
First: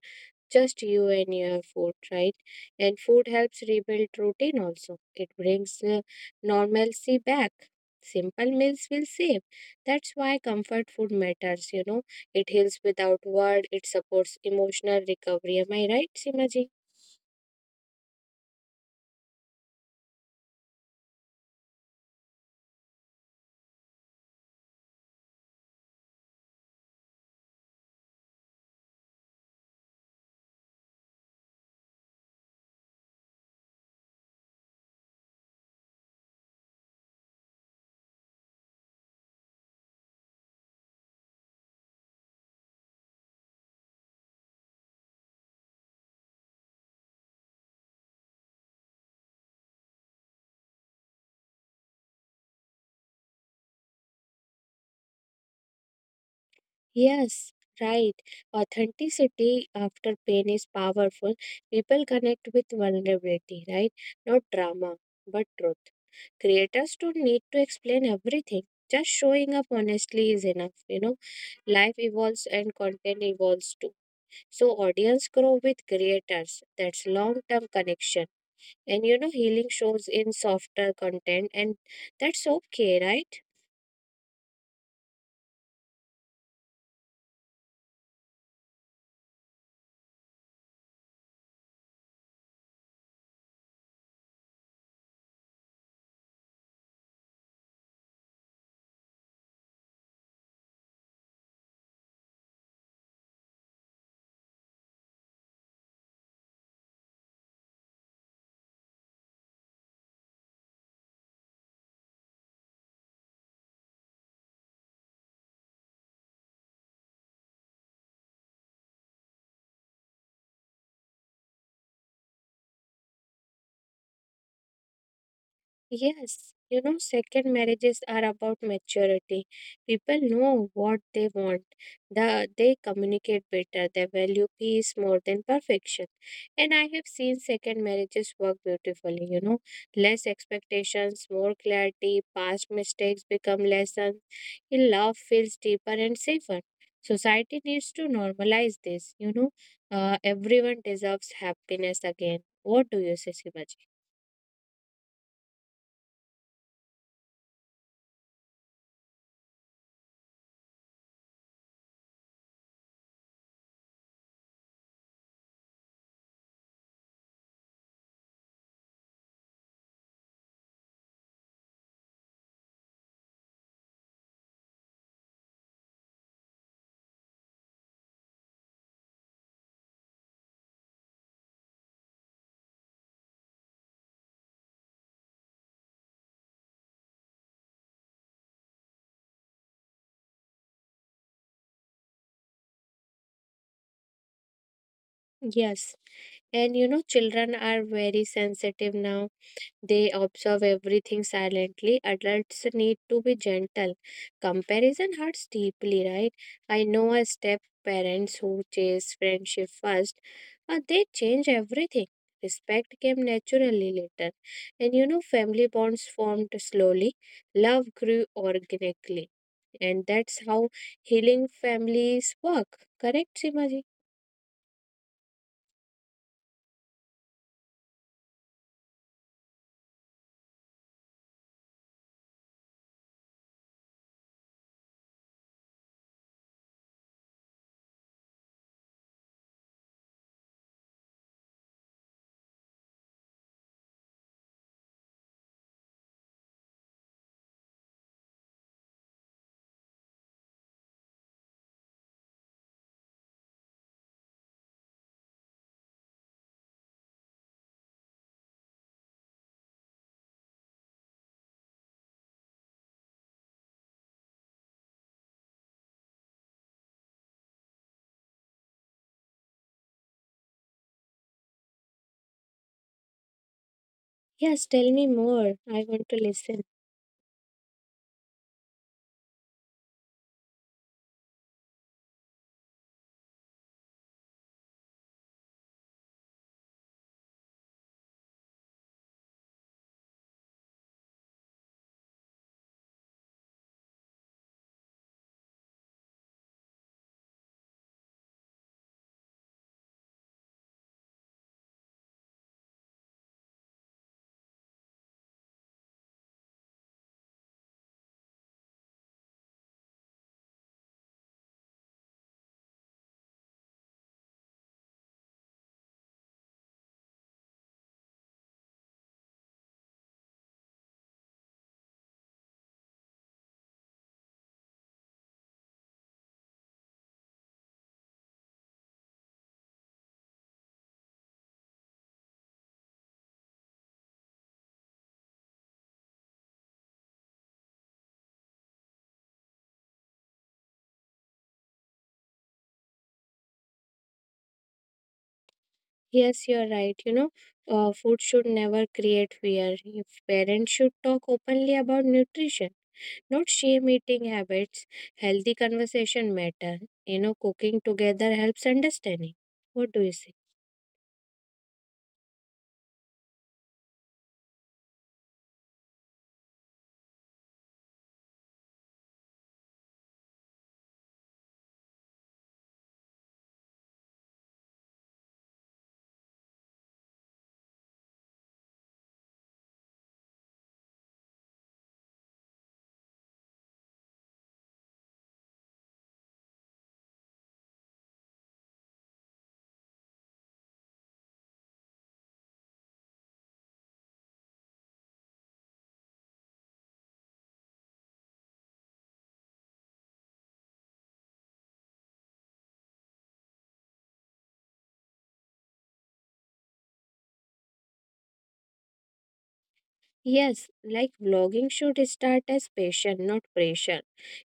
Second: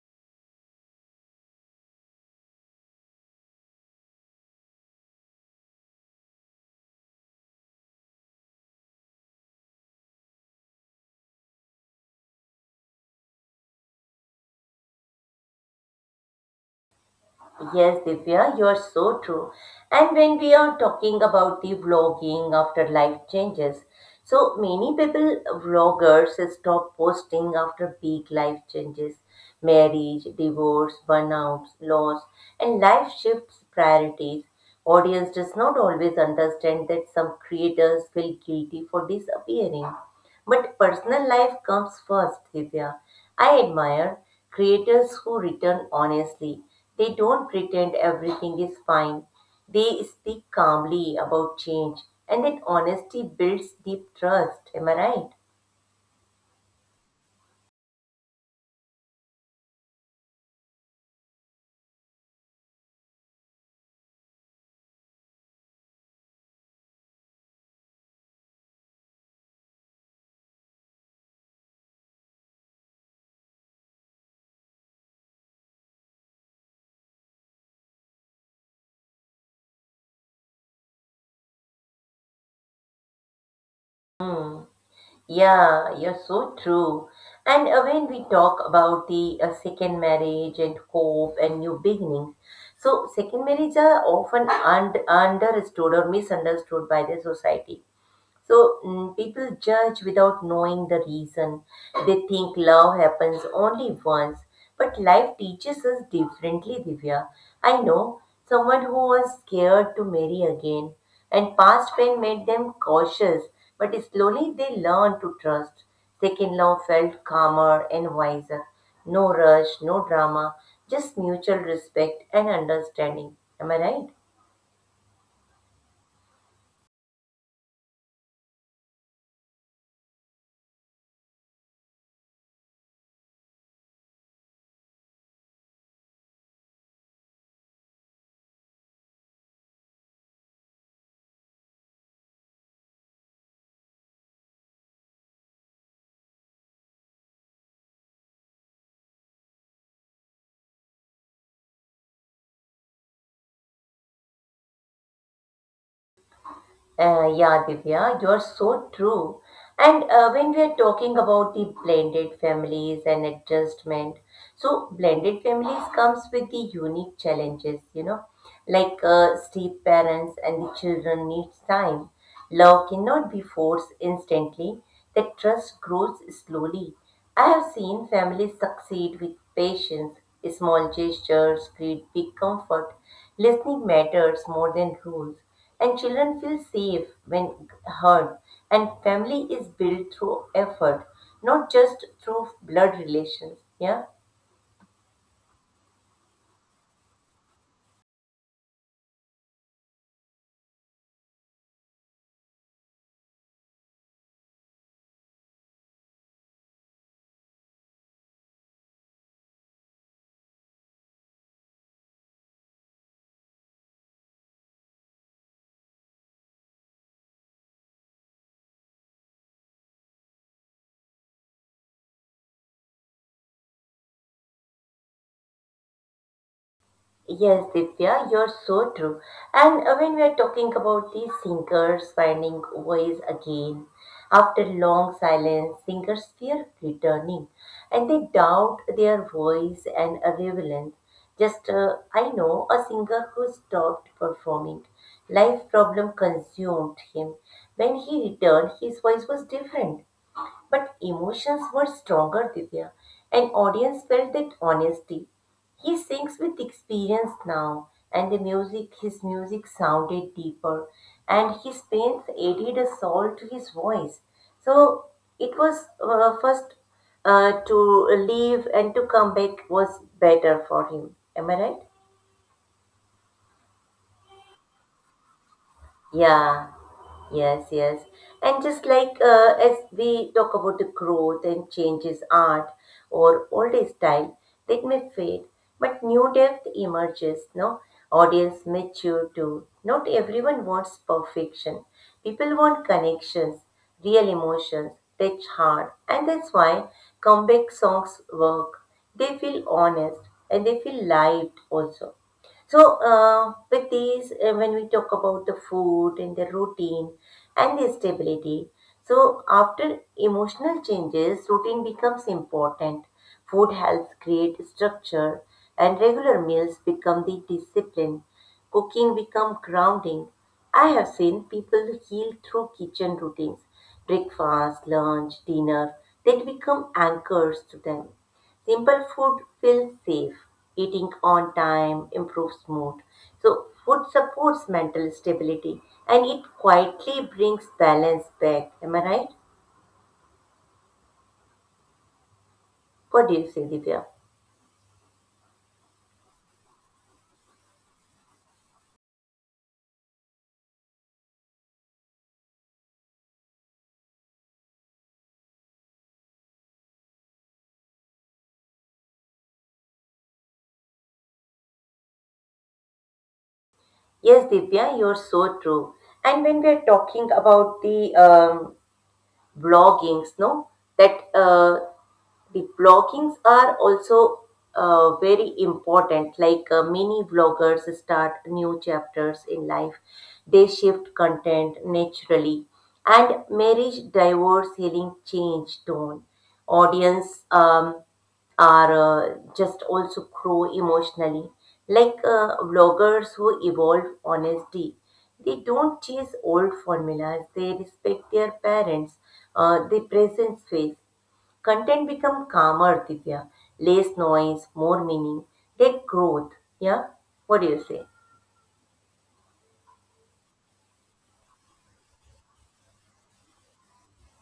[SPEAKER 2] just you and your food, right? And food helps rebuild routine also. It brings normalcy back. Simple meals will save. That's why comfort food matters, you know. It heals without word, it supports emotional recovery. Am I right, Simaji?
[SPEAKER 1] Yes, Divya, you're so true. And when we are talking about the vlogging after life changes, so many people, vloggers, stop posting after big life changes, marriage, divorce, burnouts, loss, and life shifts priorities. Audience does not always understand that some creators feel guilty for disappearing but personal life comes first, Divya. I admire creators who return honestly. They don't pretend everything is fine. They speak calmly about change, and that honesty builds deep trust. Am I right?
[SPEAKER 2] Yes, right. Authenticity after pain is powerful. People connect with vulnerability, right? Not drama, but truth. Creators don't need to explain everything. Just showing up honestly is enough. You know, life evolves and content evolves too. So audience grow with creators. That's long term connection. And you know, healing shows in softer content and that's okay, right?
[SPEAKER 1] Yeah, you're so true. And when we talk about the second marriage and hope and new beginnings, so second marriages are often understood or misunderstood by the society. So people judge without knowing the reason. They think love happens only once. But life teaches us differently, Divya. I know someone who was scared to marry again, and past pain made them cautious, but slowly they learned to trust. Second love felt calmer and wiser. No rush, no drama, just mutual respect and understanding. Am I right?
[SPEAKER 2] Yes, you know, second marriages are about maturity. People know what they want. They communicate better. They value peace more than perfection. And I have seen second marriages work beautifully, you know, less expectations, more clarity, past mistakes become lessons. And love feels deeper and safer. Society needs to normalize this, you know. Everyone deserves happiness again. What do you say, Shivaji?
[SPEAKER 1] Yeah, Divya, you're so true. And when we are talking about the blended families and adjustment, so blended families comes with the unique challenges, you know, like step parents and the children needs time. Love cannot be forced instantly. The trust grows slowly. I have seen families succeed with patience. Small gestures create big comfort. Listening matters more than rules. And children feel safe when heard. And family is built through effort, not just through blood relations. Yeah.
[SPEAKER 2] Yes. And you know, children are very sensitive now. They observe everything silently. Adults need to be gentle. Comparison hurts deeply, right? I know a step parents who chase friendship first, they change everything. Respect came naturally later. And you know, family bonds formed slowly. Love grew organically. And that's how healing families work. Correct, Simaji?
[SPEAKER 1] Yes, Ditya, you're so true. And when we are talking about these singers finding voice again, after long silence, singers fear returning and they doubt their voice and relevance. I know a singer who stopped performing. Life problem consumed him. When he returned, his voice was different. But emotions were stronger, Divya, and audience felt that honesty. He sings with experience now, and the music, his music sounded deeper, and his pains added a soul to his voice. So it was first to leave and to come back was better for him. Am I right?
[SPEAKER 2] Yes, tell me more. I want to listen.
[SPEAKER 1] Yeah. Yes, yes. And just like as we talk about the growth and changes art or old style, that may fade, but new depth emerges, no? Audience mature too. Not everyone wants perfection. People want connections, real emotions, touch heart. And that's why comeback songs work. They feel honest and they feel lived also. So, with these, when we talk about the food and the routine and the stability, so after emotional changes, routine becomes important. Food helps create structure, and regular meals become the discipline. Cooking become grounding. I have seen people heal through kitchen routines, breakfast, lunch, dinner, that become anchors to them. Simple food feels safe. Eating on time improves mood. So, food supports mental stability and it quietly brings balance back. Am I right? What do you say, Divya?
[SPEAKER 2] Yes, you're right. You know, food should never create fear. If parents should talk openly about nutrition, not shame eating habits. Healthy conversation matter. You know, cooking together helps understanding. What do you say?
[SPEAKER 1] Yes, Divya, you're so true. And when we are talking about the bloggings, no, that the bloggings are also very important, like many bloggers start new chapters in life. They shift content naturally, and marriage, divorce, healing change tone. Audience are just also grow emotionally, like bloggers who evolve honesty. They don't chase old formulas. They respect their parents, the present phase. Content become calmer, Divya, less noise, more meaning. They growth. Yeah, what do you say?
[SPEAKER 2] Yes, like vlogging should start as passion, not pressure,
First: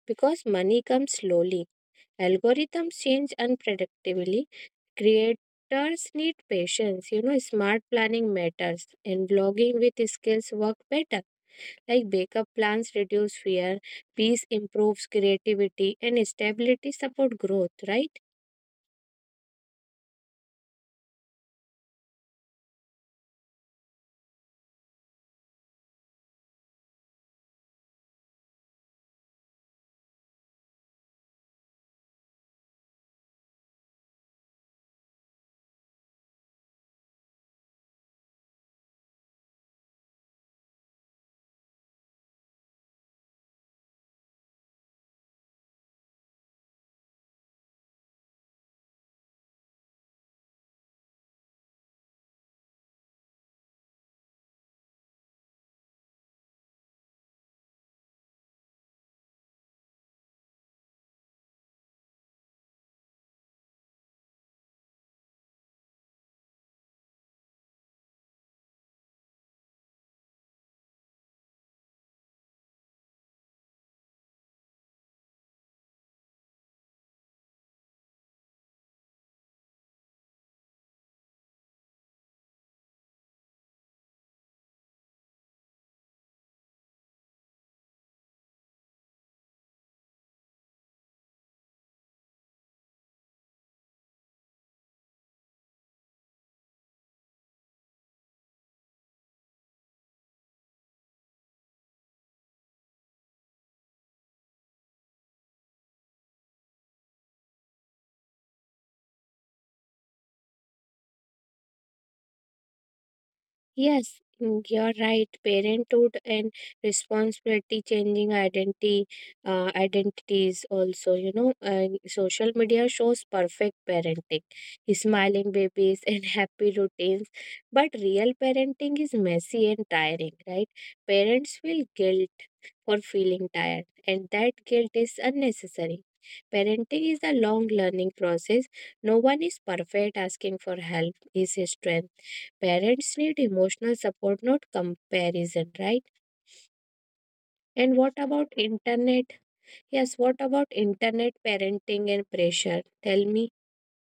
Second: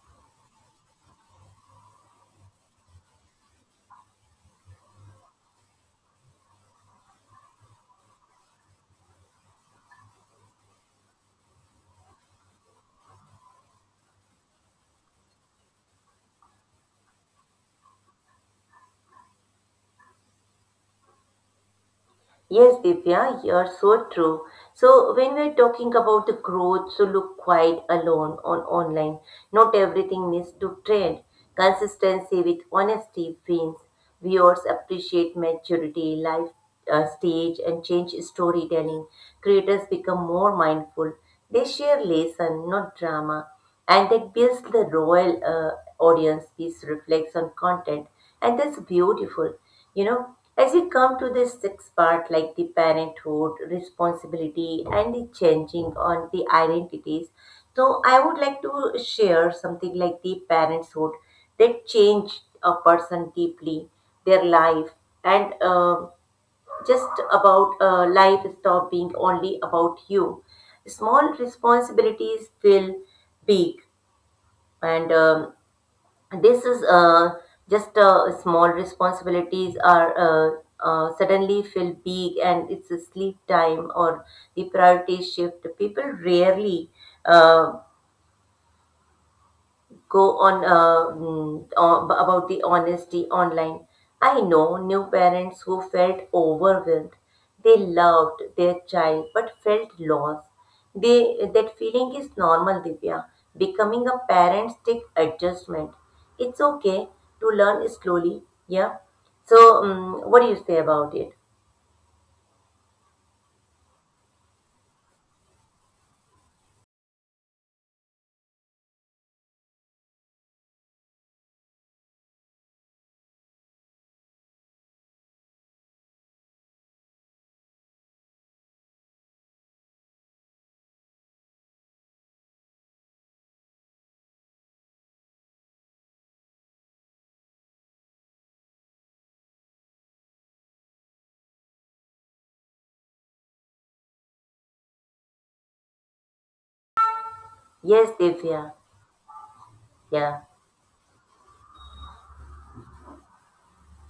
[SPEAKER 2] because money comes slowly. Algorithms change unpredictably. Creators need patience. You know, smart planning matters, and vlogging with skills work better. Like backup plans reduce fear, peace improves creativity, and stability support growth, right?
[SPEAKER 1] Yes, Divya, you're so true. So when we're talking about the growth, so look quite alone on online. Not everything needs to trend. Consistency with honesty wins. Viewers appreciate maturity, life stage, and change storytelling. Creators become more mindful. They share lesson, not drama, and that builds the royal audience. This reflects on content, and that's beautiful, you know. As we come to this sixth part like the parenthood responsibility and the changing on the identities, so I would like to share something like the parenthood that changed a person deeply, their life. And just about life stop being only about you, small responsibilities feel big. And this is just Small responsibilities are suddenly feel big, and it's a sleep time or the priority shift. People rarely uh, go on about the honesty online. I know new parents who felt overwhelmed. They loved their child but felt lost. They, that feeling is normal, Divya. Becoming a parent takes adjustment. It's okay to learn slowly. Yeah. So, what do you say about it?
[SPEAKER 2] Yes, mm, you're right. Parenthood and responsibility changing identity, identities also, you know, and social media shows perfect parenting, smiling babies and happy routines. But real parenting is messy and tiring, right? Parents feel guilty for feeling tired, and that guilt is unnecessary. Parenting is a long learning process. No one is perfect. Asking for help is a strength. Parents need emotional support, not comparison, right? And what
[SPEAKER 1] Yes,
[SPEAKER 2] about
[SPEAKER 1] Divya.
[SPEAKER 2] internet? Yes, what
[SPEAKER 1] Yeah.
[SPEAKER 2] about internet parenting and pressure? Tell me.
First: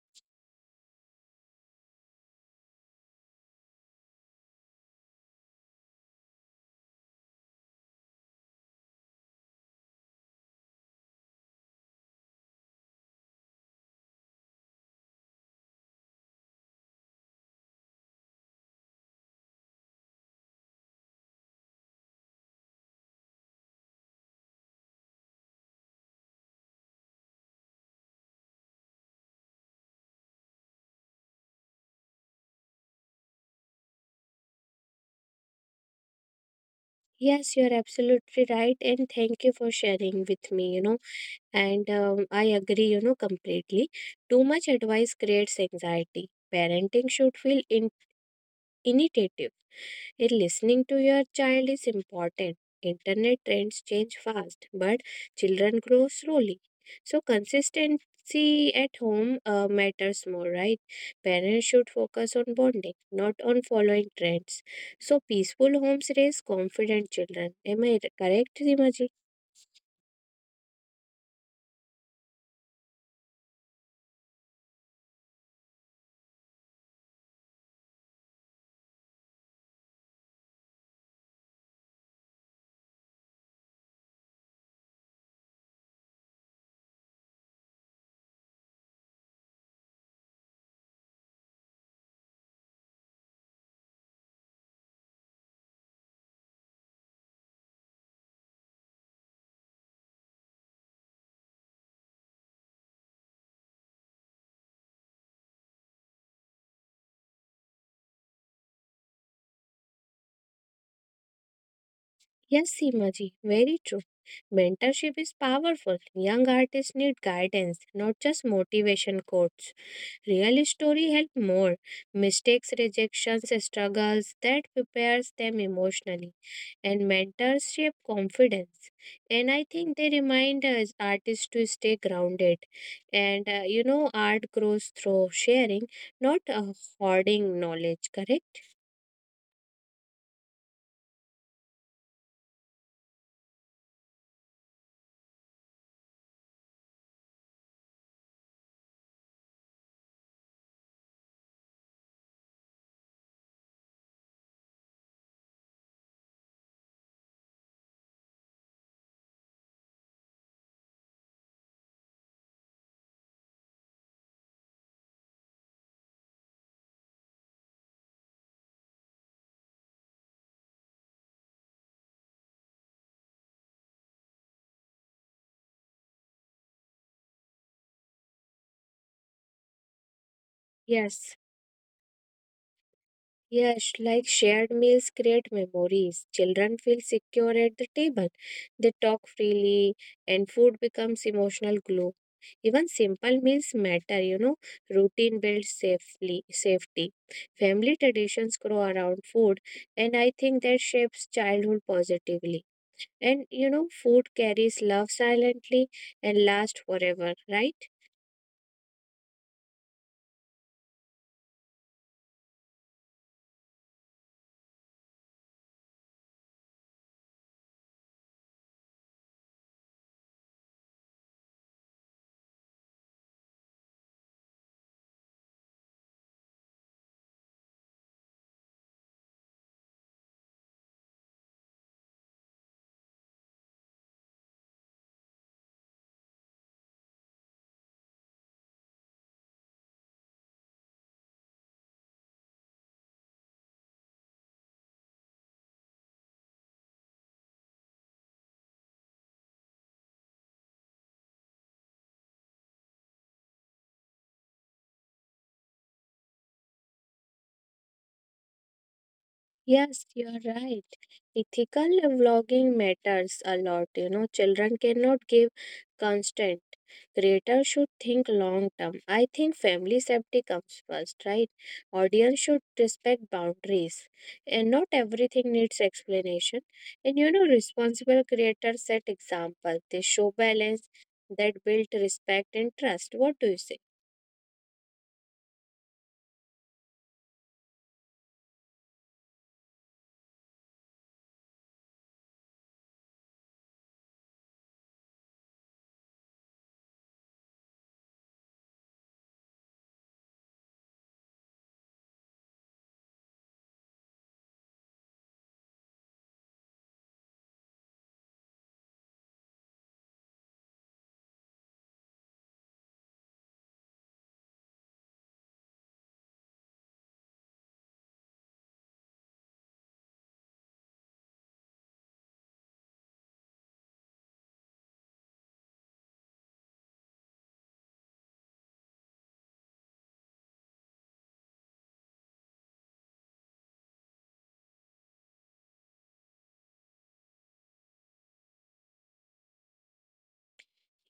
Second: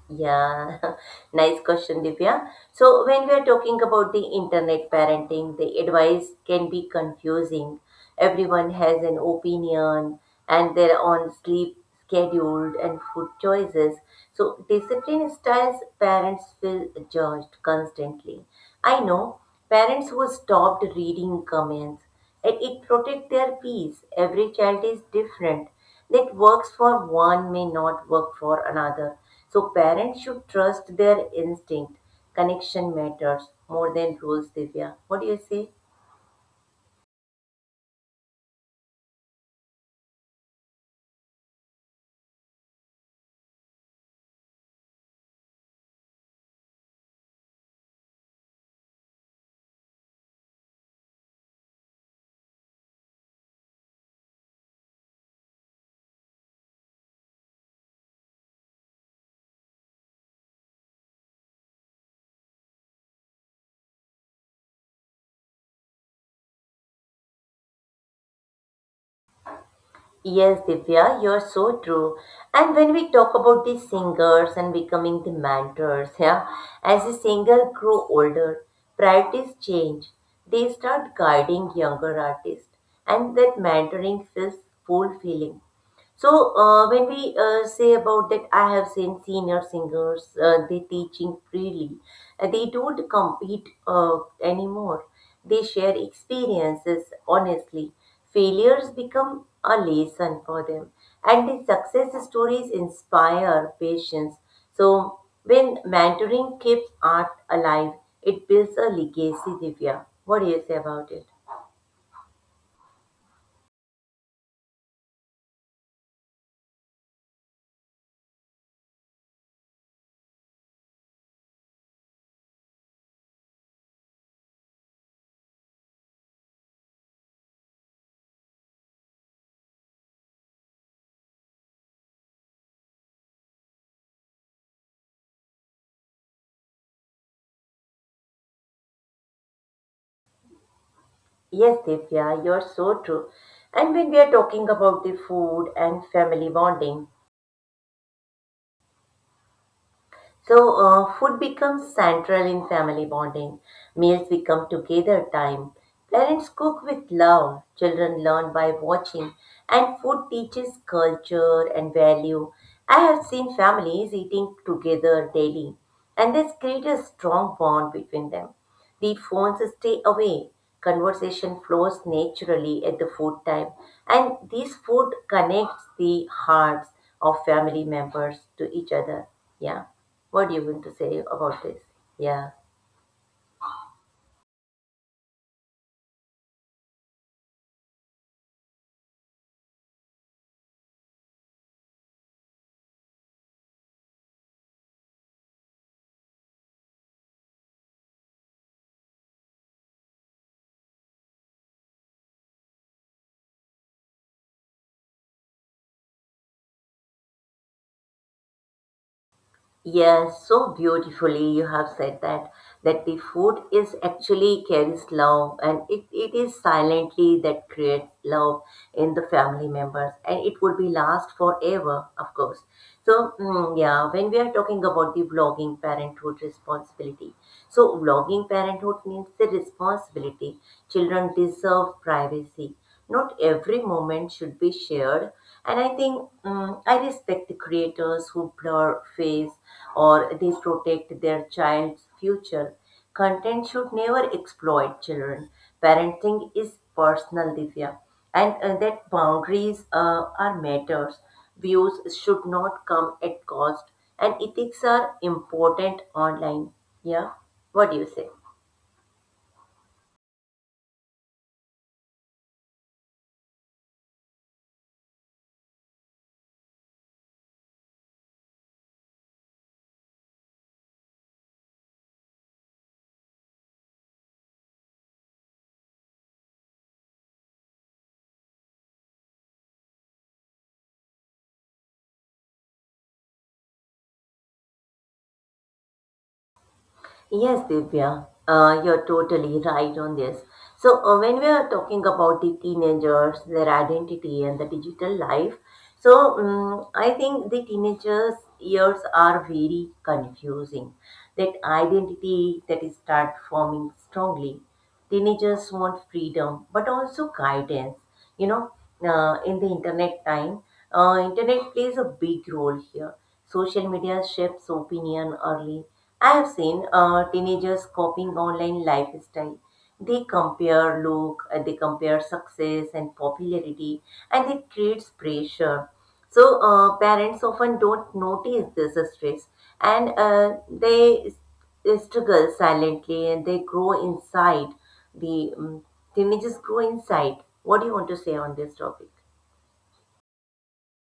[SPEAKER 1] Yeah, nice question, Divya. So, when we are talking about the internet parenting, the advice can be confusing. Everyone has an opinion and their own sleep schedule and food choices. So, discipline styles, parents feel judged constantly. I know parents who stopped reading comments and it protects their peace. Every child is different. That works for one may not work for another. So parents should trust their instinct. Connection matters more than rules, Divya. What do you say?
[SPEAKER 2] Yes, you're absolutely right, and thank you for sharing with me. You know, and I agree, you know, completely. Too much advice creates anxiety. Parenting should feel initiative in listening to your child is important. Internet trends change fast, but children grow slowly. So consistency at home matters more, right? Parents should focus on bonding, not on following trends. So peaceful homes raise confident children. Am I correct, Simaji?
[SPEAKER 1] Yes, Divya, you're so true. And when we talk about the singers and becoming the mentors, yeah, as the singer grow older, priorities change. They start guiding younger artists, and that mentoring feels fulfilling. So when we say about that, I have seen senior singers they teaching freely. They don't compete anymore. They share experiences honestly. Failures become a lesson for them, and the success stories inspire patience. So when mentoring keeps art alive, it builds a legacy. Divya, what do you say about it?
[SPEAKER 2] Yes, Simaji, very true. Mentorship is powerful. Young artists need guidance, not just motivation quotes. Real story help more. Mistakes, rejections, struggles that prepares them emotionally and mentors shape confidence. And I think they remind us artists to stay grounded. And you know, art grows through sharing, not hoarding knowledge, correct?
[SPEAKER 1] Yes, Divya, you're so true. And when we are talking about the food and family bonding. So, food becomes central in family bonding. Meals become together time. Parents cook with love. Children learn by watching. And food teaches culture and value. I have seen families eating together daily, and this creates a strong bond between them. The phones stay away. Conversation flows naturally at the food time, and this food connects the hearts of family members to each other. Yeah. What do you want to say
[SPEAKER 2] Yes.
[SPEAKER 1] about this? Yeah.
[SPEAKER 2] Yes, like shared meals create memories. Children feel secure at the table. They talk freely, and food becomes emotional glue. Even simple meals matter, you know. Routine builds safely safety. Family traditions grow around food, and I think that shapes childhood positively. And you know, food carries love silently and lasts forever, right?
[SPEAKER 1] Yes, so beautifully you have said that the food is actually carries love and it is silently that create love in the family members and it would be last forever, of course. So yeah, when we are talking about the vlogging parenthood responsibility. So vlogging parenthood means the responsibility. Children deserve privacy. Not every moment should be shared. And I think I respect the creators who blur face or they protect their child's future. Content should never exploit children. Parenting is personal, Divya, and that boundaries are matters. Views should not come at cost, and ethics are important online. Yeah, what do you say?
[SPEAKER 2] Yes, you're right. Ethical vlogging matters a lot. You know, children cannot give constant. Creators should think long term. I think family safety comes first, right? Audience should respect boundaries. And not everything needs explanation. And you know, responsible creators set example. They show balance that build respect and trust. What do you say?
[SPEAKER 1] Yes, Divya, you're totally right on this. So, when we are talking about the teenagers, their identity, and the digital life, so I think the teenagers' years are very confusing. That identity that is start forming strongly. Teenagers want freedom, but also guidance. You know, in the internet time, internet plays a big role here. Social media shapes opinion early. I have seen teenagers copying online lifestyle. They compare look, they compare success and popularity, and it creates pressure. So parents often don't notice this stress, and they struggle silently and they grow inside the um, they may grow inside. What do you want to say on this topic?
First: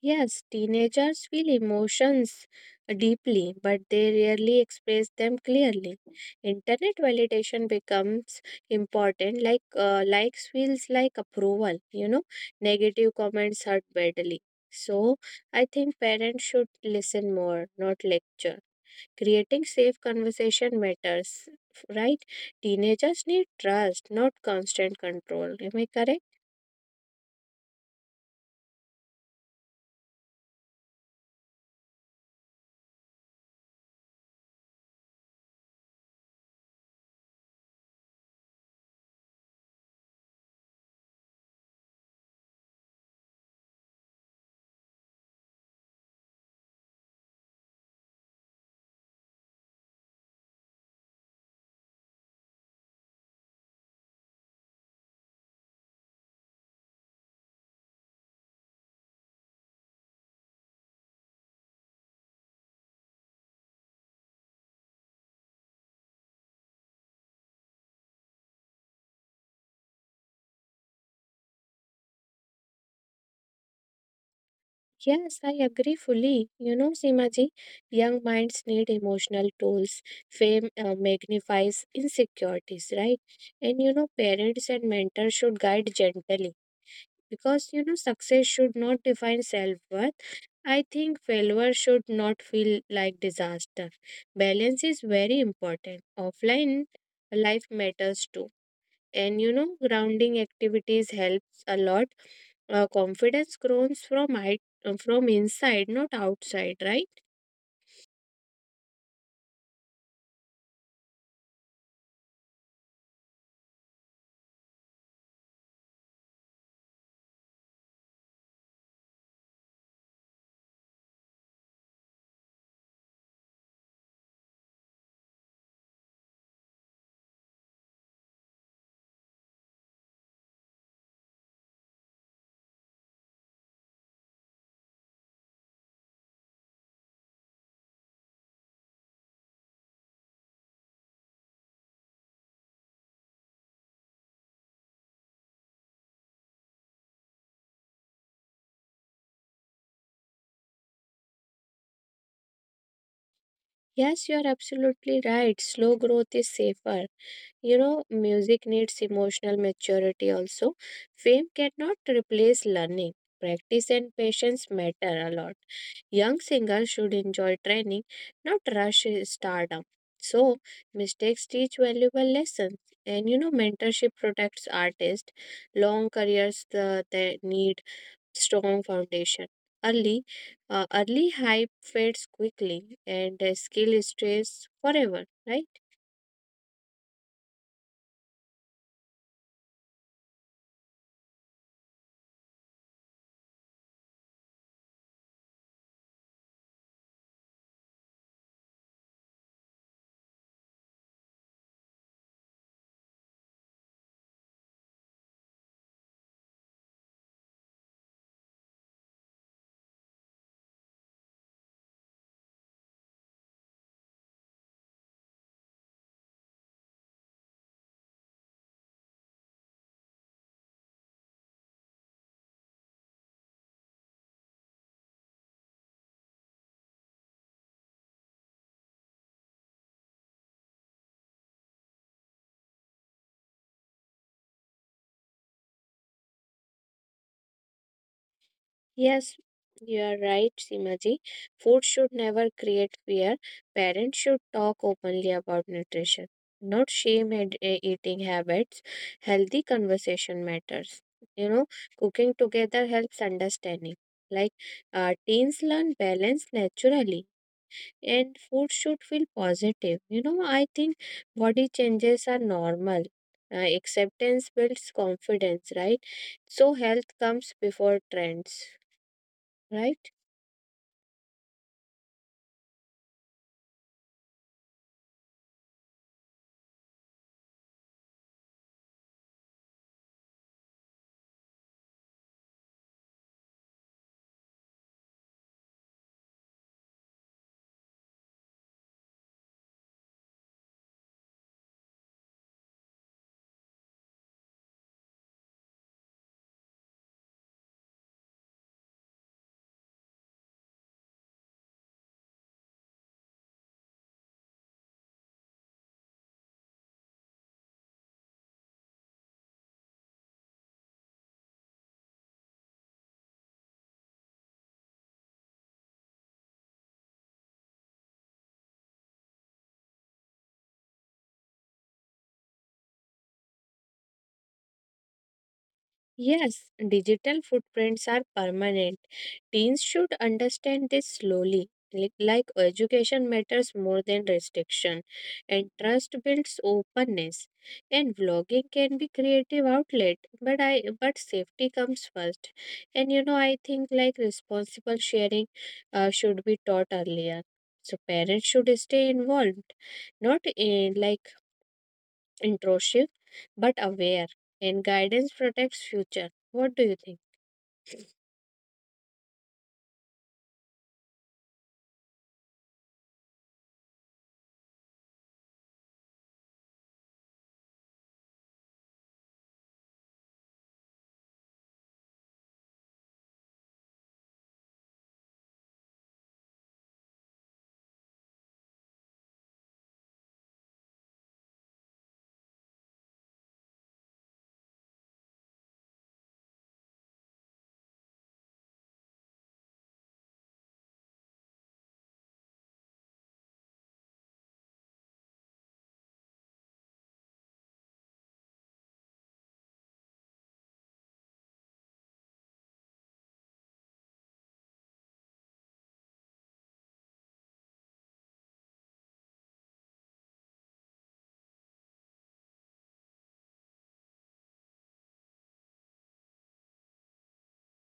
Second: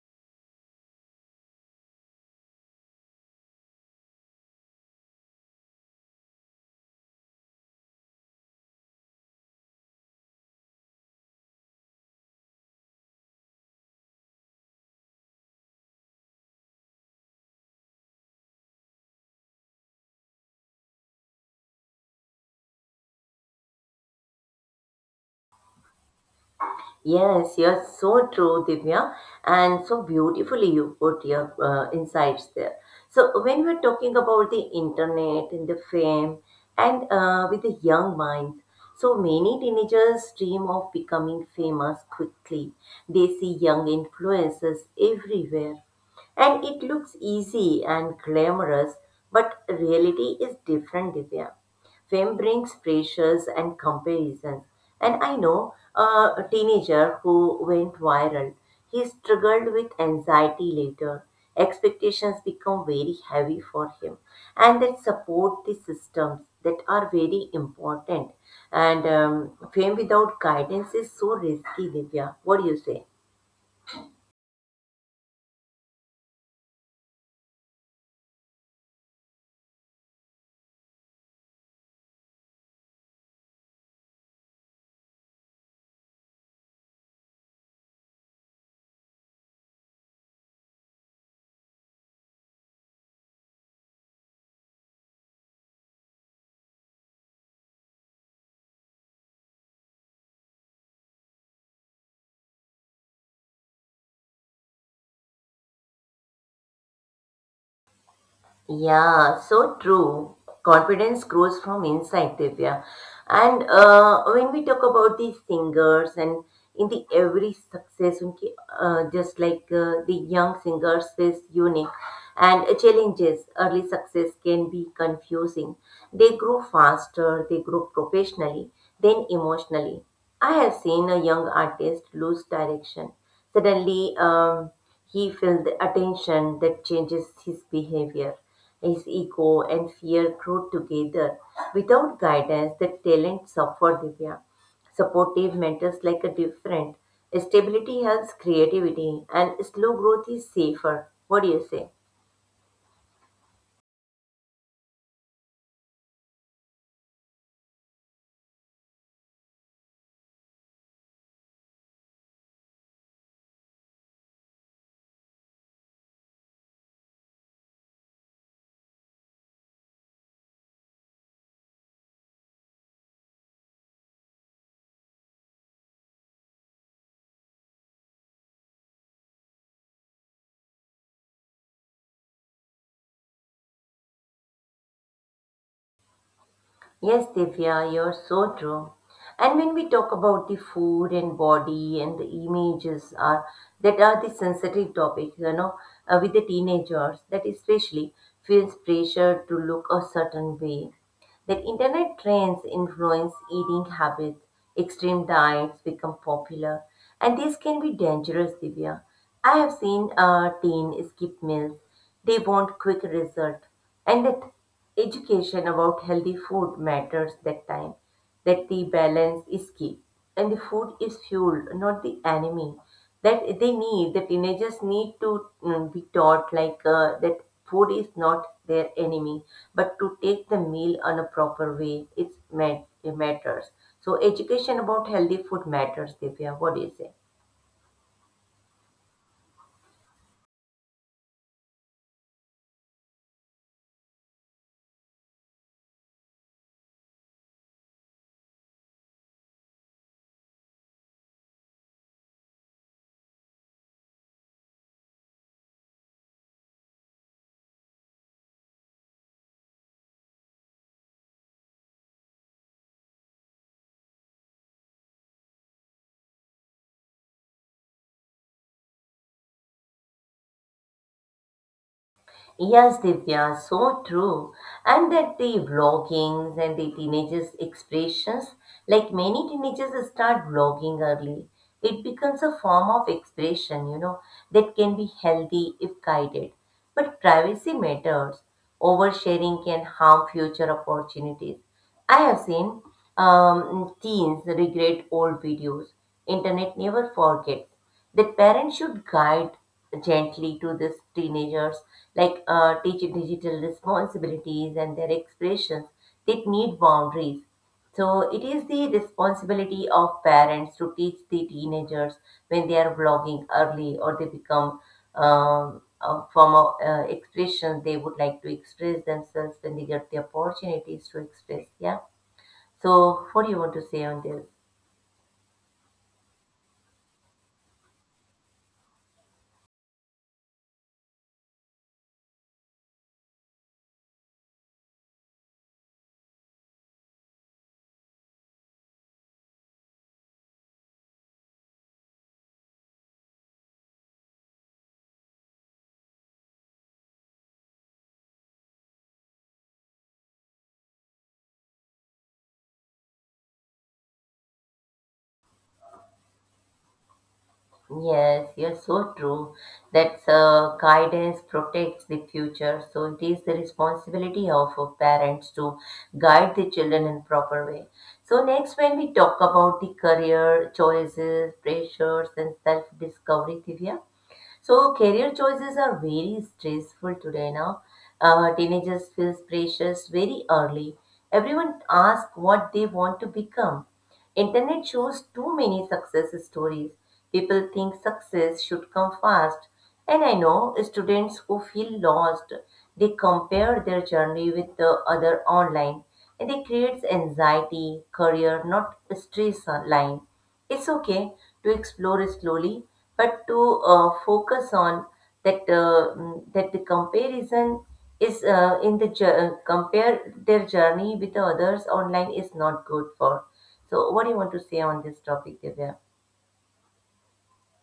[SPEAKER 2] Yes, teenagers feel emotions deeply, but they rarely express them clearly. Internet validation becomes important, like likes feels like approval, you know, negative comments hurt badly. So, I think parents should listen more, not lecture. Creating safe conversation matters, right? Teenagers need trust, not constant control. Am I correct?
[SPEAKER 1] Yes, you're so true, Divya, and so beautifully you put your insights there. So, when we're talking about the internet and the fame, and with the young minds, so many teenagers dream of becoming famous quickly. They see young influencers everywhere, and it looks easy and glamorous, but reality is different, Divya. Fame brings pressures and comparison. And I know a teenager who went viral. He struggled with anxiety later. Expectations become very heavy for him, and that support the systems that are very important. And fame without guidance is so risky, Divya. What do you say?
[SPEAKER 2] Yes, I agree fully. You know, Simaji, young minds need emotional tools. Fame magnifies insecurities, right? And you know, parents and mentors should guide gently because you know, success should not define self worth. I think failure should not feel like disaster. Balance is very important. Offline life matters too, and you know grounding activities helps a lot. Confidence grows from height from inside not outside, right?
[SPEAKER 1] Yeah, so true. Confidence grows from inside, Divya. And when we talk about these singers and in the every success, उनकी, just like the young singers is unique and challenges, early success can be confusing. They grow faster, they grow professionally, then emotionally. I have seen a young artist lose direction. Suddenly, he felt the attention that changes his behavior. His ego and fear grew together. Without guidance, the talent suffered Divya. Supportive mentors like a different. Stability helps creativity and slow growth is safer. What do you say?
[SPEAKER 2] Yes, you are absolutely right, slow growth is safer. You know, music needs emotional maturity also. Fame cannot replace learning. Practice and patience matter a lot. Young singers should enjoy training, not rush stardom. So, mistakes teach valuable lessons. And you know, mentorship protects artists. Long careers they need strong foundation. Early, early hype fades quickly, and skill stays forever, right?
[SPEAKER 1] Yes, Divya, you're so true. And when we talk about the food and body and the images are that are the sensitive topic, you know, with the teenagers that especially feels pressure to look a certain way that internet trends influence eating habits, extreme diets become popular, and these can be dangerous, Divya. I have seen teen skip meals. They want quick result, and that education about healthy food matters that time. That the balance is key, and the food is fuel, not the enemy that they need the teenagers need to be taught like that food is not their enemy but to take the meal on a proper way it's it matters. So education about healthy food matters, Divya. What do you say?
[SPEAKER 2] Yes, you are right, Simaji. Food should never create fear. Parents should talk openly about nutrition, not shame eating habits. Healthy conversation matters. You know, cooking together helps understanding. Like teens learn balance naturally, and food should feel positive. You know, I think body changes are normal. Acceptance builds confidence, right? So, health comes before trends, right?
[SPEAKER 1] Yes, Divya, so true. And that the vloggings and the teenagers' expressions, like many teenagers start vlogging early, it becomes a form of expression, you know, that can be healthy if guided. But privacy matters. Oversharing can harm future opportunities. I have seen teens regret old videos. Internet never forgets. The parents should guide gently to these teenagers, like teach digital responsibilities and their expressions that need boundaries. So it is the responsibility of parents to teach the teenagers when they are vlogging early or they become a form of expression they would like to express themselves when they get the opportunities to express. Yeah. So what do you want to say on this?
[SPEAKER 2] Yes, digital footprints are permanent. Teens should understand this slowly. Like education matters more than restriction, and trust builds openness. And vlogging can be creative outlet, but safety comes first. And you know I think like responsible sharing should be taught earlier. So parents should stay involved, not in like intrusive but aware, and guidance protects future. What do you think?
[SPEAKER 1] Yes, yes, so true. That guidance protects the future. So it is the responsibility of parents to guide the children in proper way. So next, when we talk about the career choices, pressures, and self-discovery, Divya. So career choices are very stressful today now. Teenagers feel pressures very early. Everyone asks what they want to become. Internet shows too many success stories. People think success should come fast. And I know students who feel lost, they compare their journey with the other online and it creates anxiety, career, not stress line. It's okay to explore it slowly, but to focus on that that the comparison is in the compare their journey with the others online is not good for. So, what do you want to say on this topic, Divya?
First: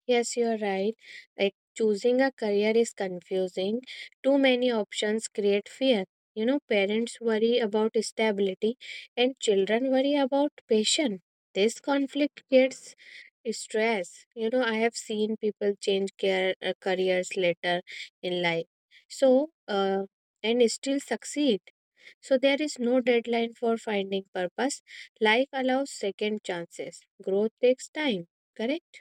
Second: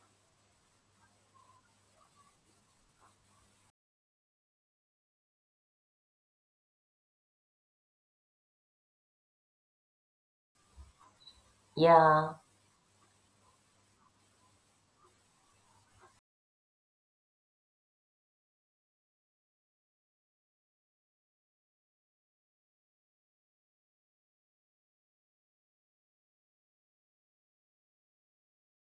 [SPEAKER 2] Yes, you're right. Like choosing a career is confusing. Too many options create fear. You know, parents worry about stability and children worry about passion. This
[SPEAKER 1] Yeah.
[SPEAKER 2] conflict creates stress. You know, I have seen people change careers later in life. So and still succeed. So, there is no deadline for finding purpose. Life allows second chances. Growth takes time, correct?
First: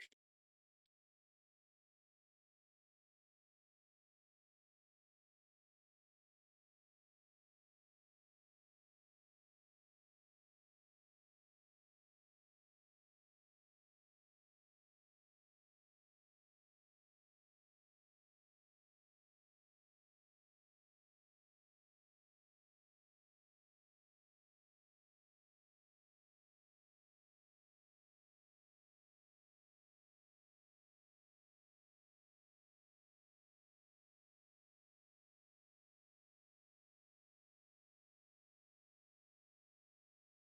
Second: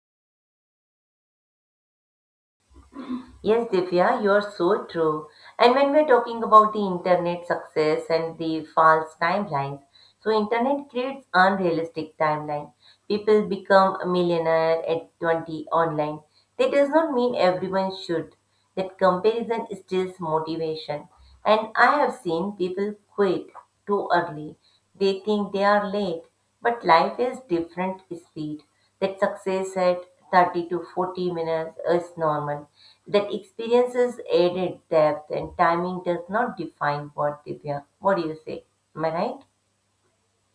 [SPEAKER 1] Yes, Divya, you're so true. And when we're talking about the internet success and the false timelines, so internet creates unrealistic timeline. People become a millionaire at 20 online. That does not mean everyone should. That comparison steals motivation. And I have seen people quit too early. They think they are late, but life is different speed. That success at 30 to 40 minutes is normal. That experience is added depth and timing does not define what they are. What do you say? Am I right?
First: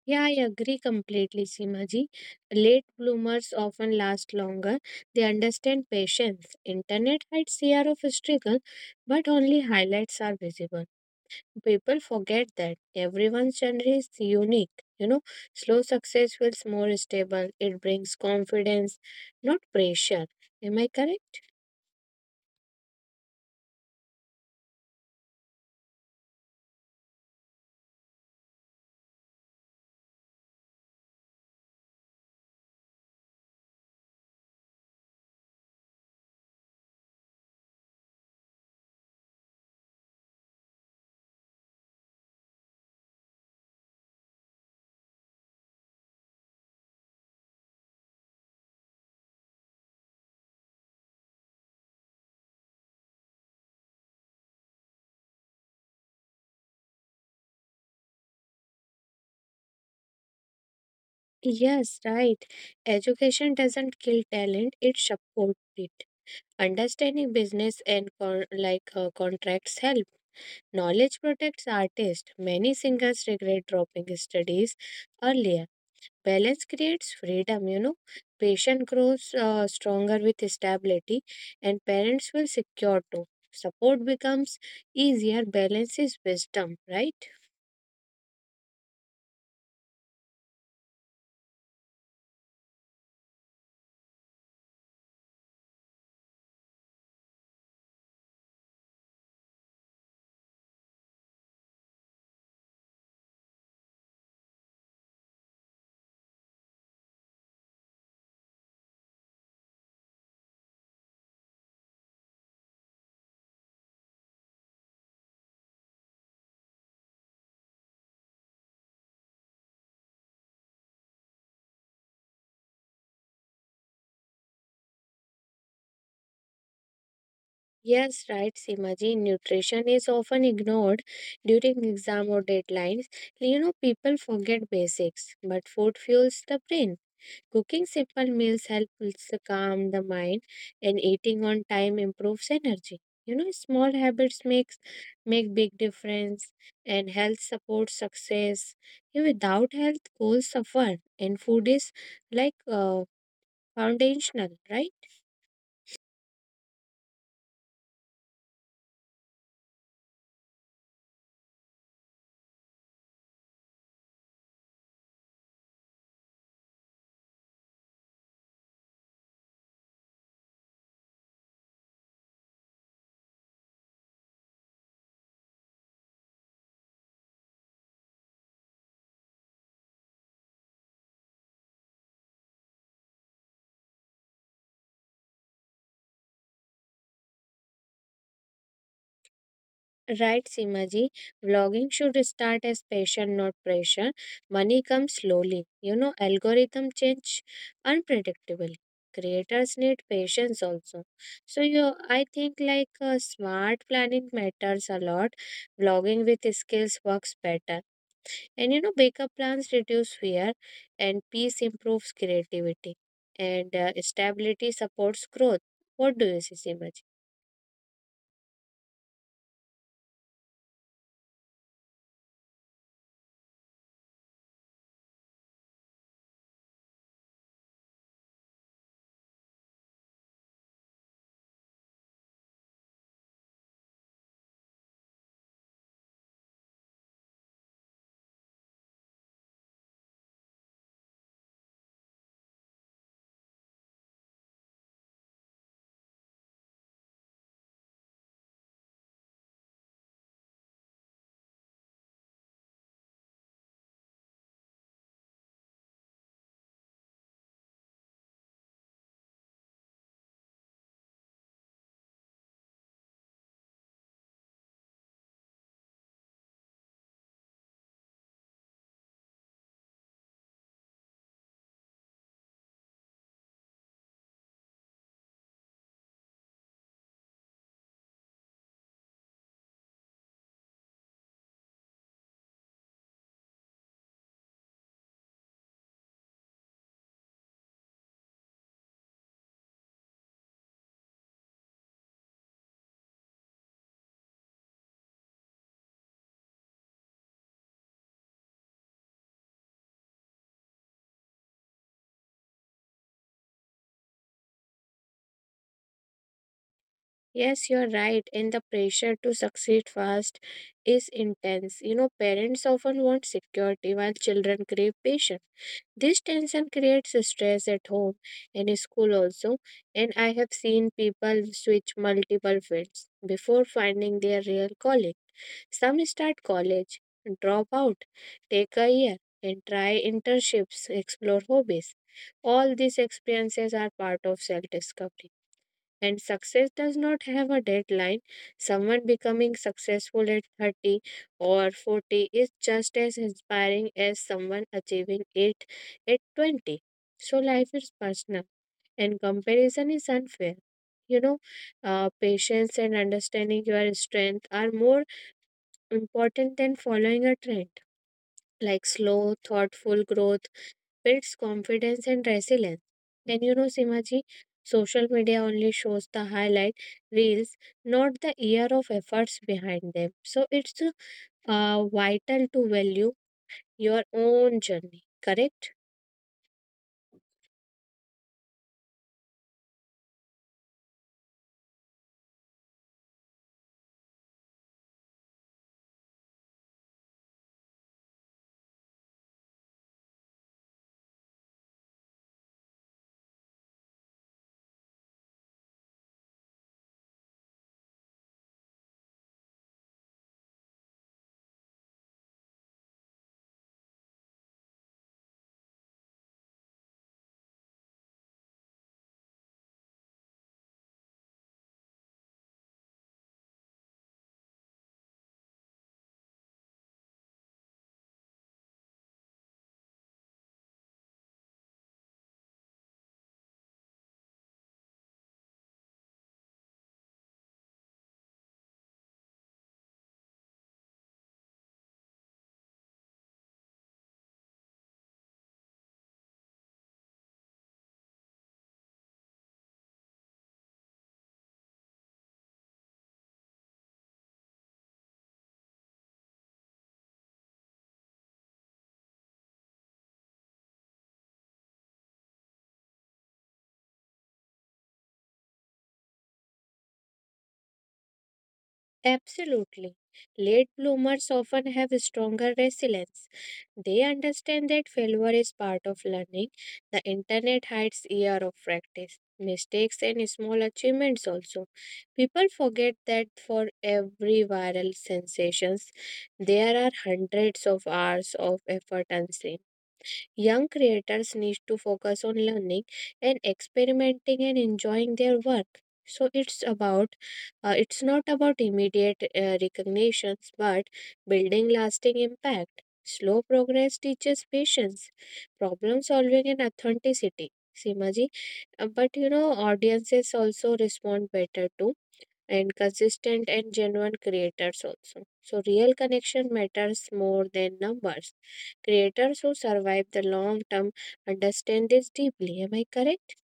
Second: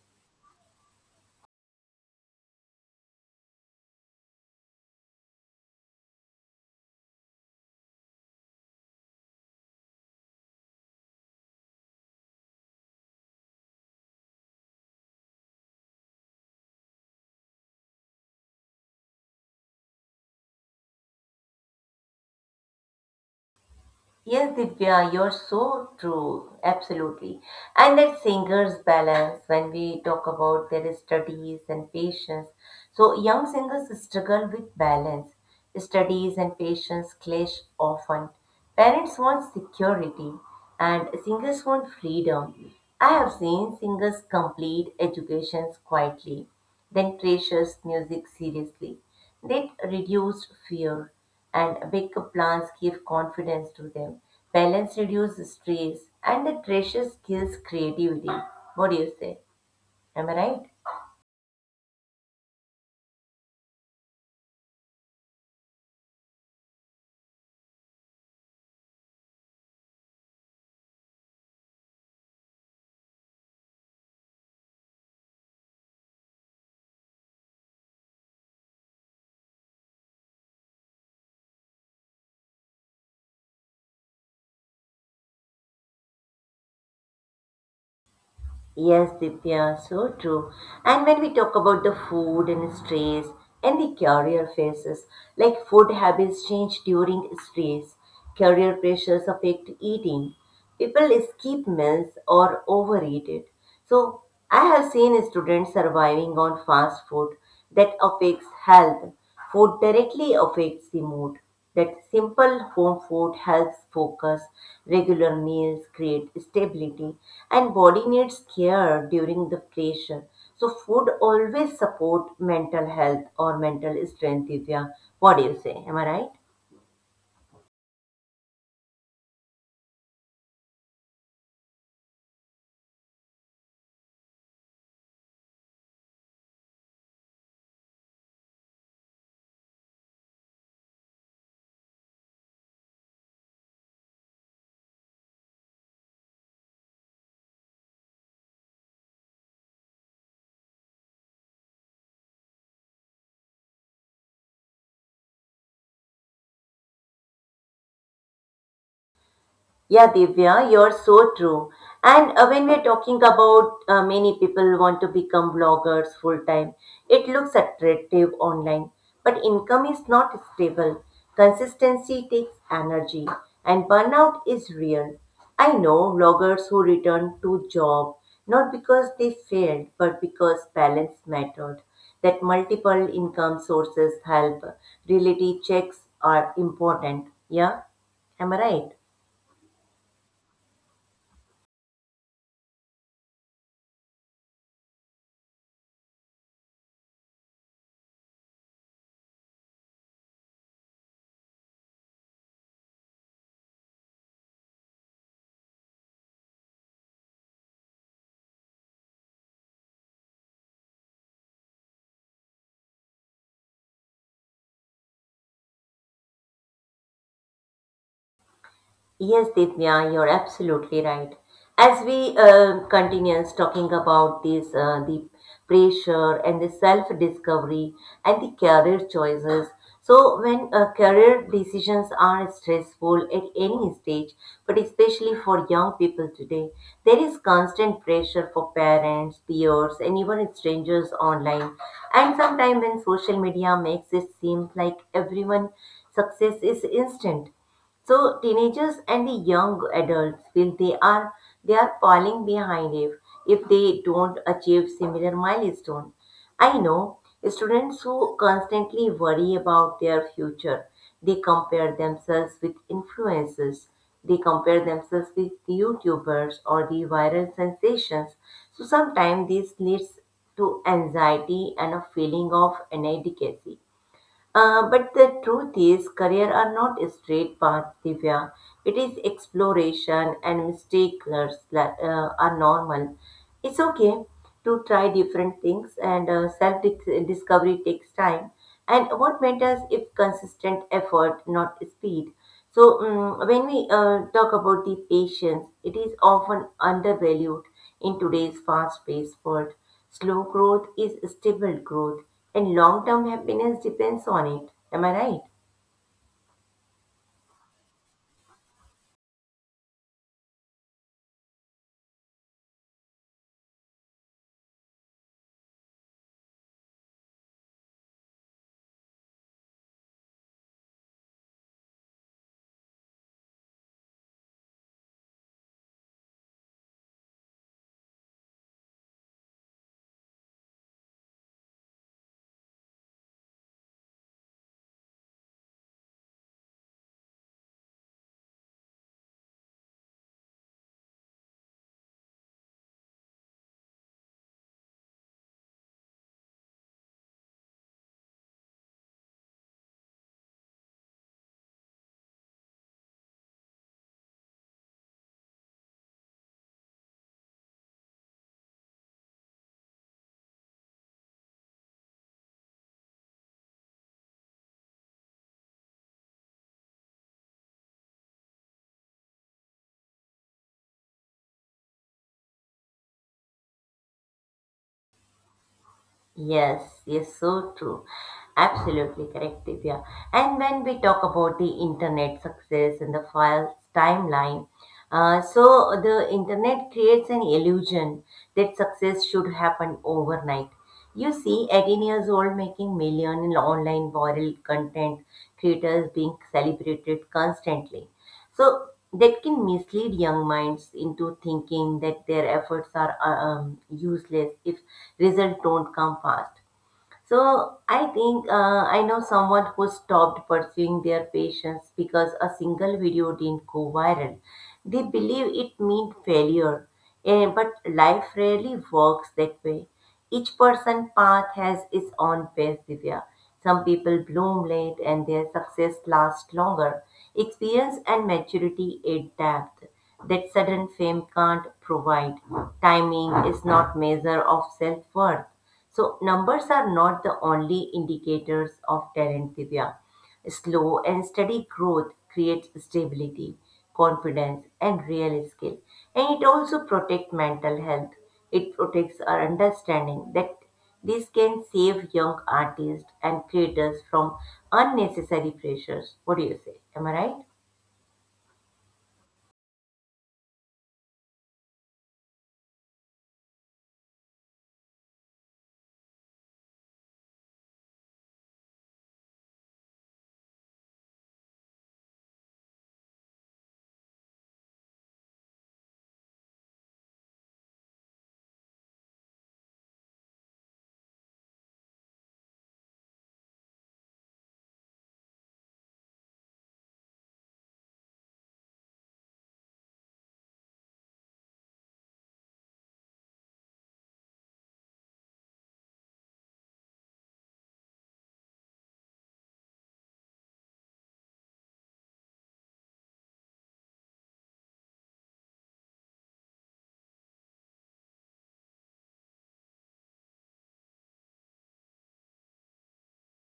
[SPEAKER 2] Yeah, I agree completely, Simaji. Late bloomers often last longer. They understand patience. Internet hides year of struggle, but only highlights are visible. People forget that everyone's journey is unique. You know, slow success feels more stable. It brings confidence, not pressure. Am I correct?
[SPEAKER 1] Yes, Divya, you're so true. Absolutely. And that singer's balance when we talk about their studies and patience. So, young singers struggle with balance. Studies and patience clash often. Parents want security and singers want freedom. I have seen singers complete educations quietly, then precious music seriously. That reduced fear and big plans give confidence to them. Balance reduces stress and the treasure kills creativity. What do you say? Am I right?
[SPEAKER 2] Yes, right. Education doesn't kill talent; it supports it. Understanding business and like contracts help. Knowledge protects artists. Many singers regret dropping studies earlier. Balance creates freedom, you know. Patient grows stronger with stability, and parents will secure too. Support becomes easier. Balance is wisdom, right?
[SPEAKER 1] Yes, Divya, so true. And when we talk about the food and stress and the career phases, like food habits change during stress, career pressures affect eating. People skip meals or overeat it. So I have seen students surviving on fast food that affects health. Food directly affects the mood. That simple home food helps focus. Regular meals create stability, and body needs care during the pressure. So food always support mental health or mental strength. Divya, what do you say? Am I right?
[SPEAKER 2] Yes, right, Simaji. Nutrition is often ignored during exam or deadlines. You know, people forget basics, but food fuels the brain. Cooking simple meals helps to calm the mind, and eating on time improves energy. You know, small habits make big difference, and health supports success. Yeah, without health, goals suffer, and food is like foundational, right?
[SPEAKER 1] Yeah, Divya, you're so true. And when we're talking about many people want to become vloggers full time, it looks attractive online, but income is not stable. Consistency takes energy, and burnout is real. I know vloggers who return to job not because they failed, but because balance mattered. That multiple income sources help. Reality checks are important. Yeah, am I right?
[SPEAKER 2] Right, Simaji. Vlogging should start as passion, not pressure. Money comes slowly. You know, algorithm change unpredictably. Creators need patience also. So you, I think like smart planning matters a lot. Vlogging with skills works better. And you know, backup plans reduce fear, and peace improves creativity, and stability supports growth. What do you see, Simaji?
[SPEAKER 1] Yes, Ditya, you're absolutely right. As we continues talking about this, the pressure and the self-discovery and the career choices. So when career decisions are stressful at any stage, but especially for young people today, there is constant pressure for parents, peers, and even strangers online. And sometimes when social media makes it seem like everyone success is instant, so teenagers and the young adults feel they are falling behind if they don't achieve similar milestone. I know students who constantly worry about their future. They compare themselves with influencers. They compare themselves with YouTubers or the viral sensations. So sometimes this leads to anxiety and a feeling of inadequacy. But the truth is, career are not a straight path, Divya. It is exploration and mistakes that are normal. It's okay to try different things, and self discovery takes time. And what matters is consistent effort, not speed. So, when we talk about the patience, it is often undervalued in today's fast paced world. Slow growth is stable growth, and long term happiness depends on it. Am I right?
[SPEAKER 2] Yes, you're right. And the pressure to succeed fast is intense. You know, parents often want security while children crave patience. This tension creates stress at home and in school also. And I have seen people switch multiple fields before finding their real calling. Some start college, drop out, take a year, and try internships, explore hobbies. All these experiences are part of self discovery. And success does not have a deadline. Someone becoming successful at 30 or 40 is just as inspiring as someone achieving it at 20. So life is personal and comparison is unfair. You know, patience and understanding your strength are more important than following a trend. Like slow, thoughtful growth builds confidence and resilience. And you know, Simaji, social media only shows the highlight reels, not the year of efforts behind them. So it's vital to value your own journey, correct?
[SPEAKER 1] Yes, yes, so true. Absolutely correct, Divya. And when we talk about the internet success and the file's timeline, so the internet creates an illusion that success should happen overnight. You see, 18 years old making million in online viral content, creators being celebrated constantly. So that can mislead young minds into thinking that their efforts are useless if results don't come fast. So I know someone who stopped pursuing their patients because a single video didn't go viral. They believe it meant failure, but life rarely works that way. Each person's path has its own pace, Divya. Some people bloom late and their success lasts longer. Experience and maturity add depth that sudden fame can't provide. Timing is not measure of self-worth. So numbers are not the only indicators of talent, Divya. Slow and steady growth creates stability, confidence, and real skill. And it also protects mental health. It protects our understanding that this can save young artists and creators from unnecessary pressures. What do you say? Am I right?
[SPEAKER 2] Absolutely. Late bloomers often have stronger resilience. They understand that failure is part of learning. The internet hides year of practice, mistakes and small achievements also. People forget that for every viral sensations there are hundreds of hours of effort unseen. Young creators need to focus on learning and experimenting and enjoying their work. So it's not about immediate recognitions, but building lasting impact. Slow progress teaches patience, problem solving, and authenticity. Simaji, but you know, audiences also respond better to and consistent and genuine creators also. So, real connection matters more than numbers. Creators who survive the long term understand this deeply. Am I correct?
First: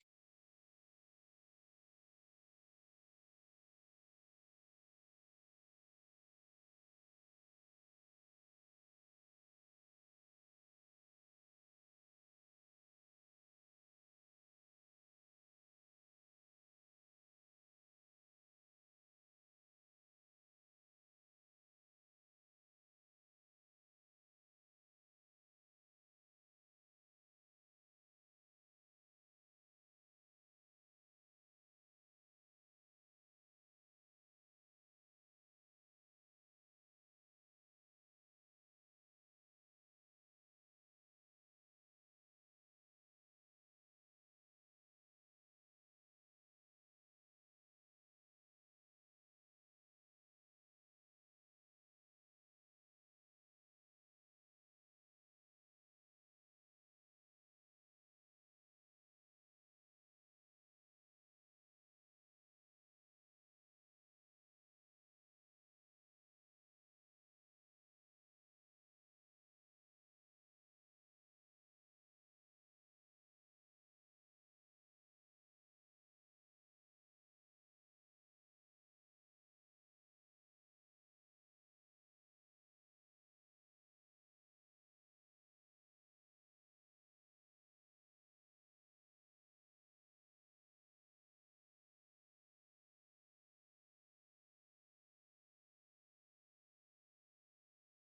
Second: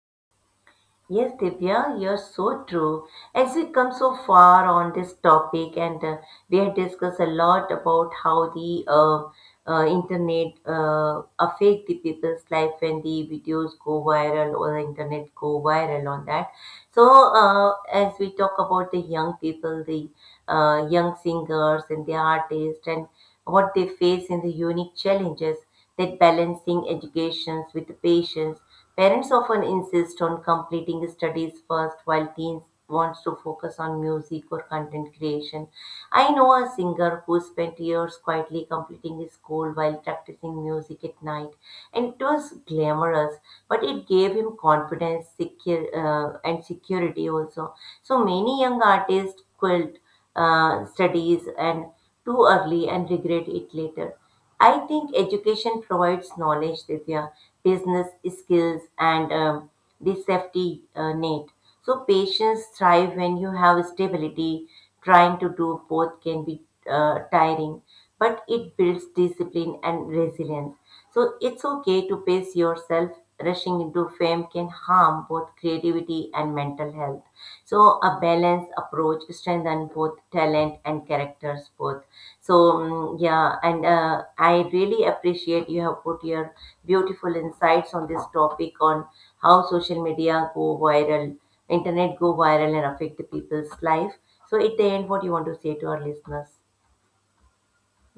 [SPEAKER 1] Yes, Divya, you're so true. As we come so far on this topic, and we have discussed a lot about how the internet affect the people's life when the videos go viral or the internet go viral on that. So, as we talk about the young people, the young singers and the artists, and what they face in the unique challenges that balancing educations with the patients. Parents often insist on completing studies first while teens wants to focus on music or content creation. I know a singer who spent years quietly completing his school while practicing music at night and it was glamorous but it gave him confidence secure, and security also. So many young artists quit studies and too early and regret it later. I think education provides knowledge, Divya, business skills, and the safety net. So patients thrive when you have stability. Trying to do both can be tiring, but it builds discipline and resilience. So it's okay to pace yourself. Rushing into fame can harm both creativity and mental health. So a balanced approach strengthens both talent and characters both. So mm, yeah, and I really appreciate you have put your beautiful insights on this topic on how social media go viral, internet go viral and affect the people's life. So at the end, what you want to say to our listeners,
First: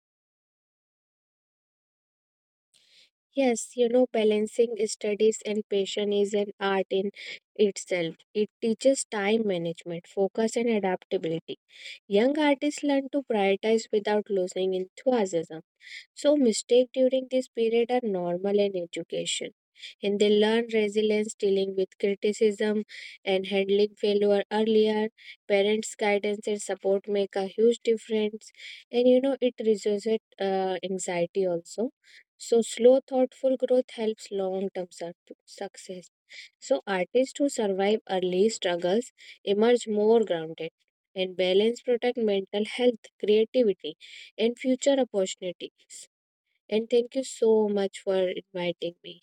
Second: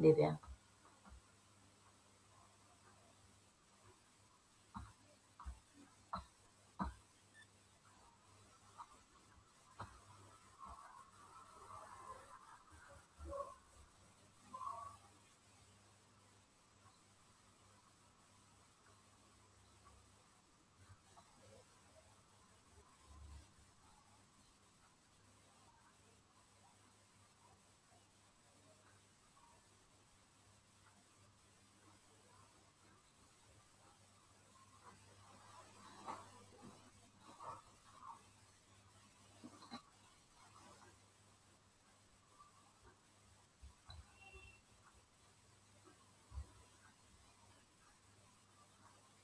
[SPEAKER 1] Divya?
[SPEAKER 2] Yes, you know, balancing studies and passion is an art in itself. It teaches time management, focus, and adaptability. Young artists learn to prioritize without losing enthusiasm. So, mistakes during this period are normal in education, and they learn resilience, dealing with criticism, and handling failure earlier. Parents' guidance and support make a huge difference, and you know it reduces anxiety also. So, slow, thoughtful growth helps long-term success. So, artists who survive early struggles emerge more grounded, and balance protect mental health, creativity, and future opportunities. And thank you so much for inviting me.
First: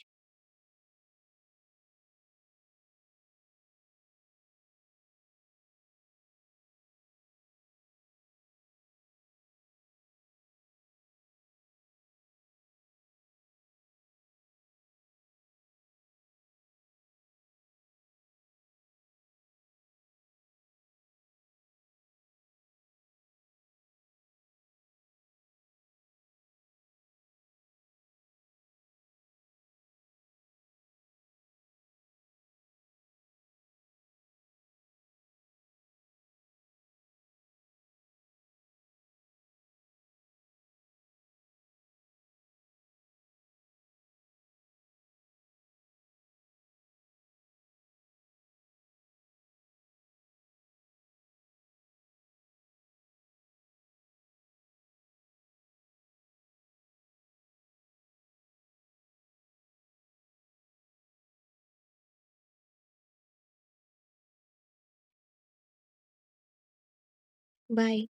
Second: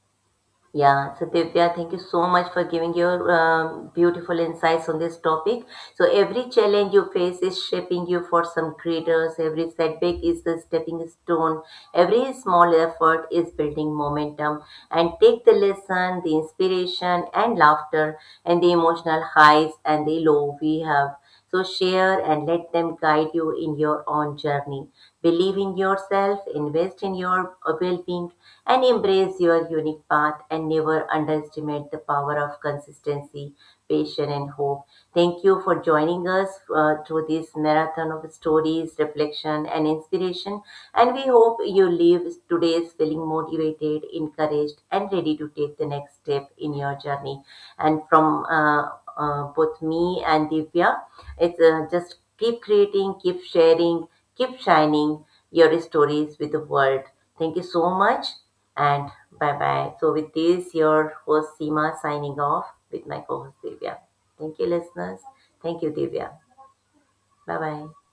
[SPEAKER 1] Yeah, so Divya, thank you so much for giving your beautiful insights on this topic. So every challenge you face is shaping you for some greater. So every setback is a stepping stone. Every small effort is building momentum. And take the lesson, the inspiration, and laughter, and the emotional highs and the low we have. So share and let them guide you in your own journey. Believe in yourself, invest in your well-being, and embrace your unique path and never underestimate the power of consistency, patience, and hope. Thank you for joining us through this marathon of stories, reflection, and inspiration. And we hope you leave today's feeling motivated, encouraged, and ready to take the next step in your journey. And from both me and Divya, it's just keep creating, keep sharing, keep shining your stories with the world. Thank you so much, and bye bye. So, with this, your host Seema signing off with my co host Divya. Thank you, listeners. Thank you, Divya. Bye bye.
[SPEAKER 2] Bye.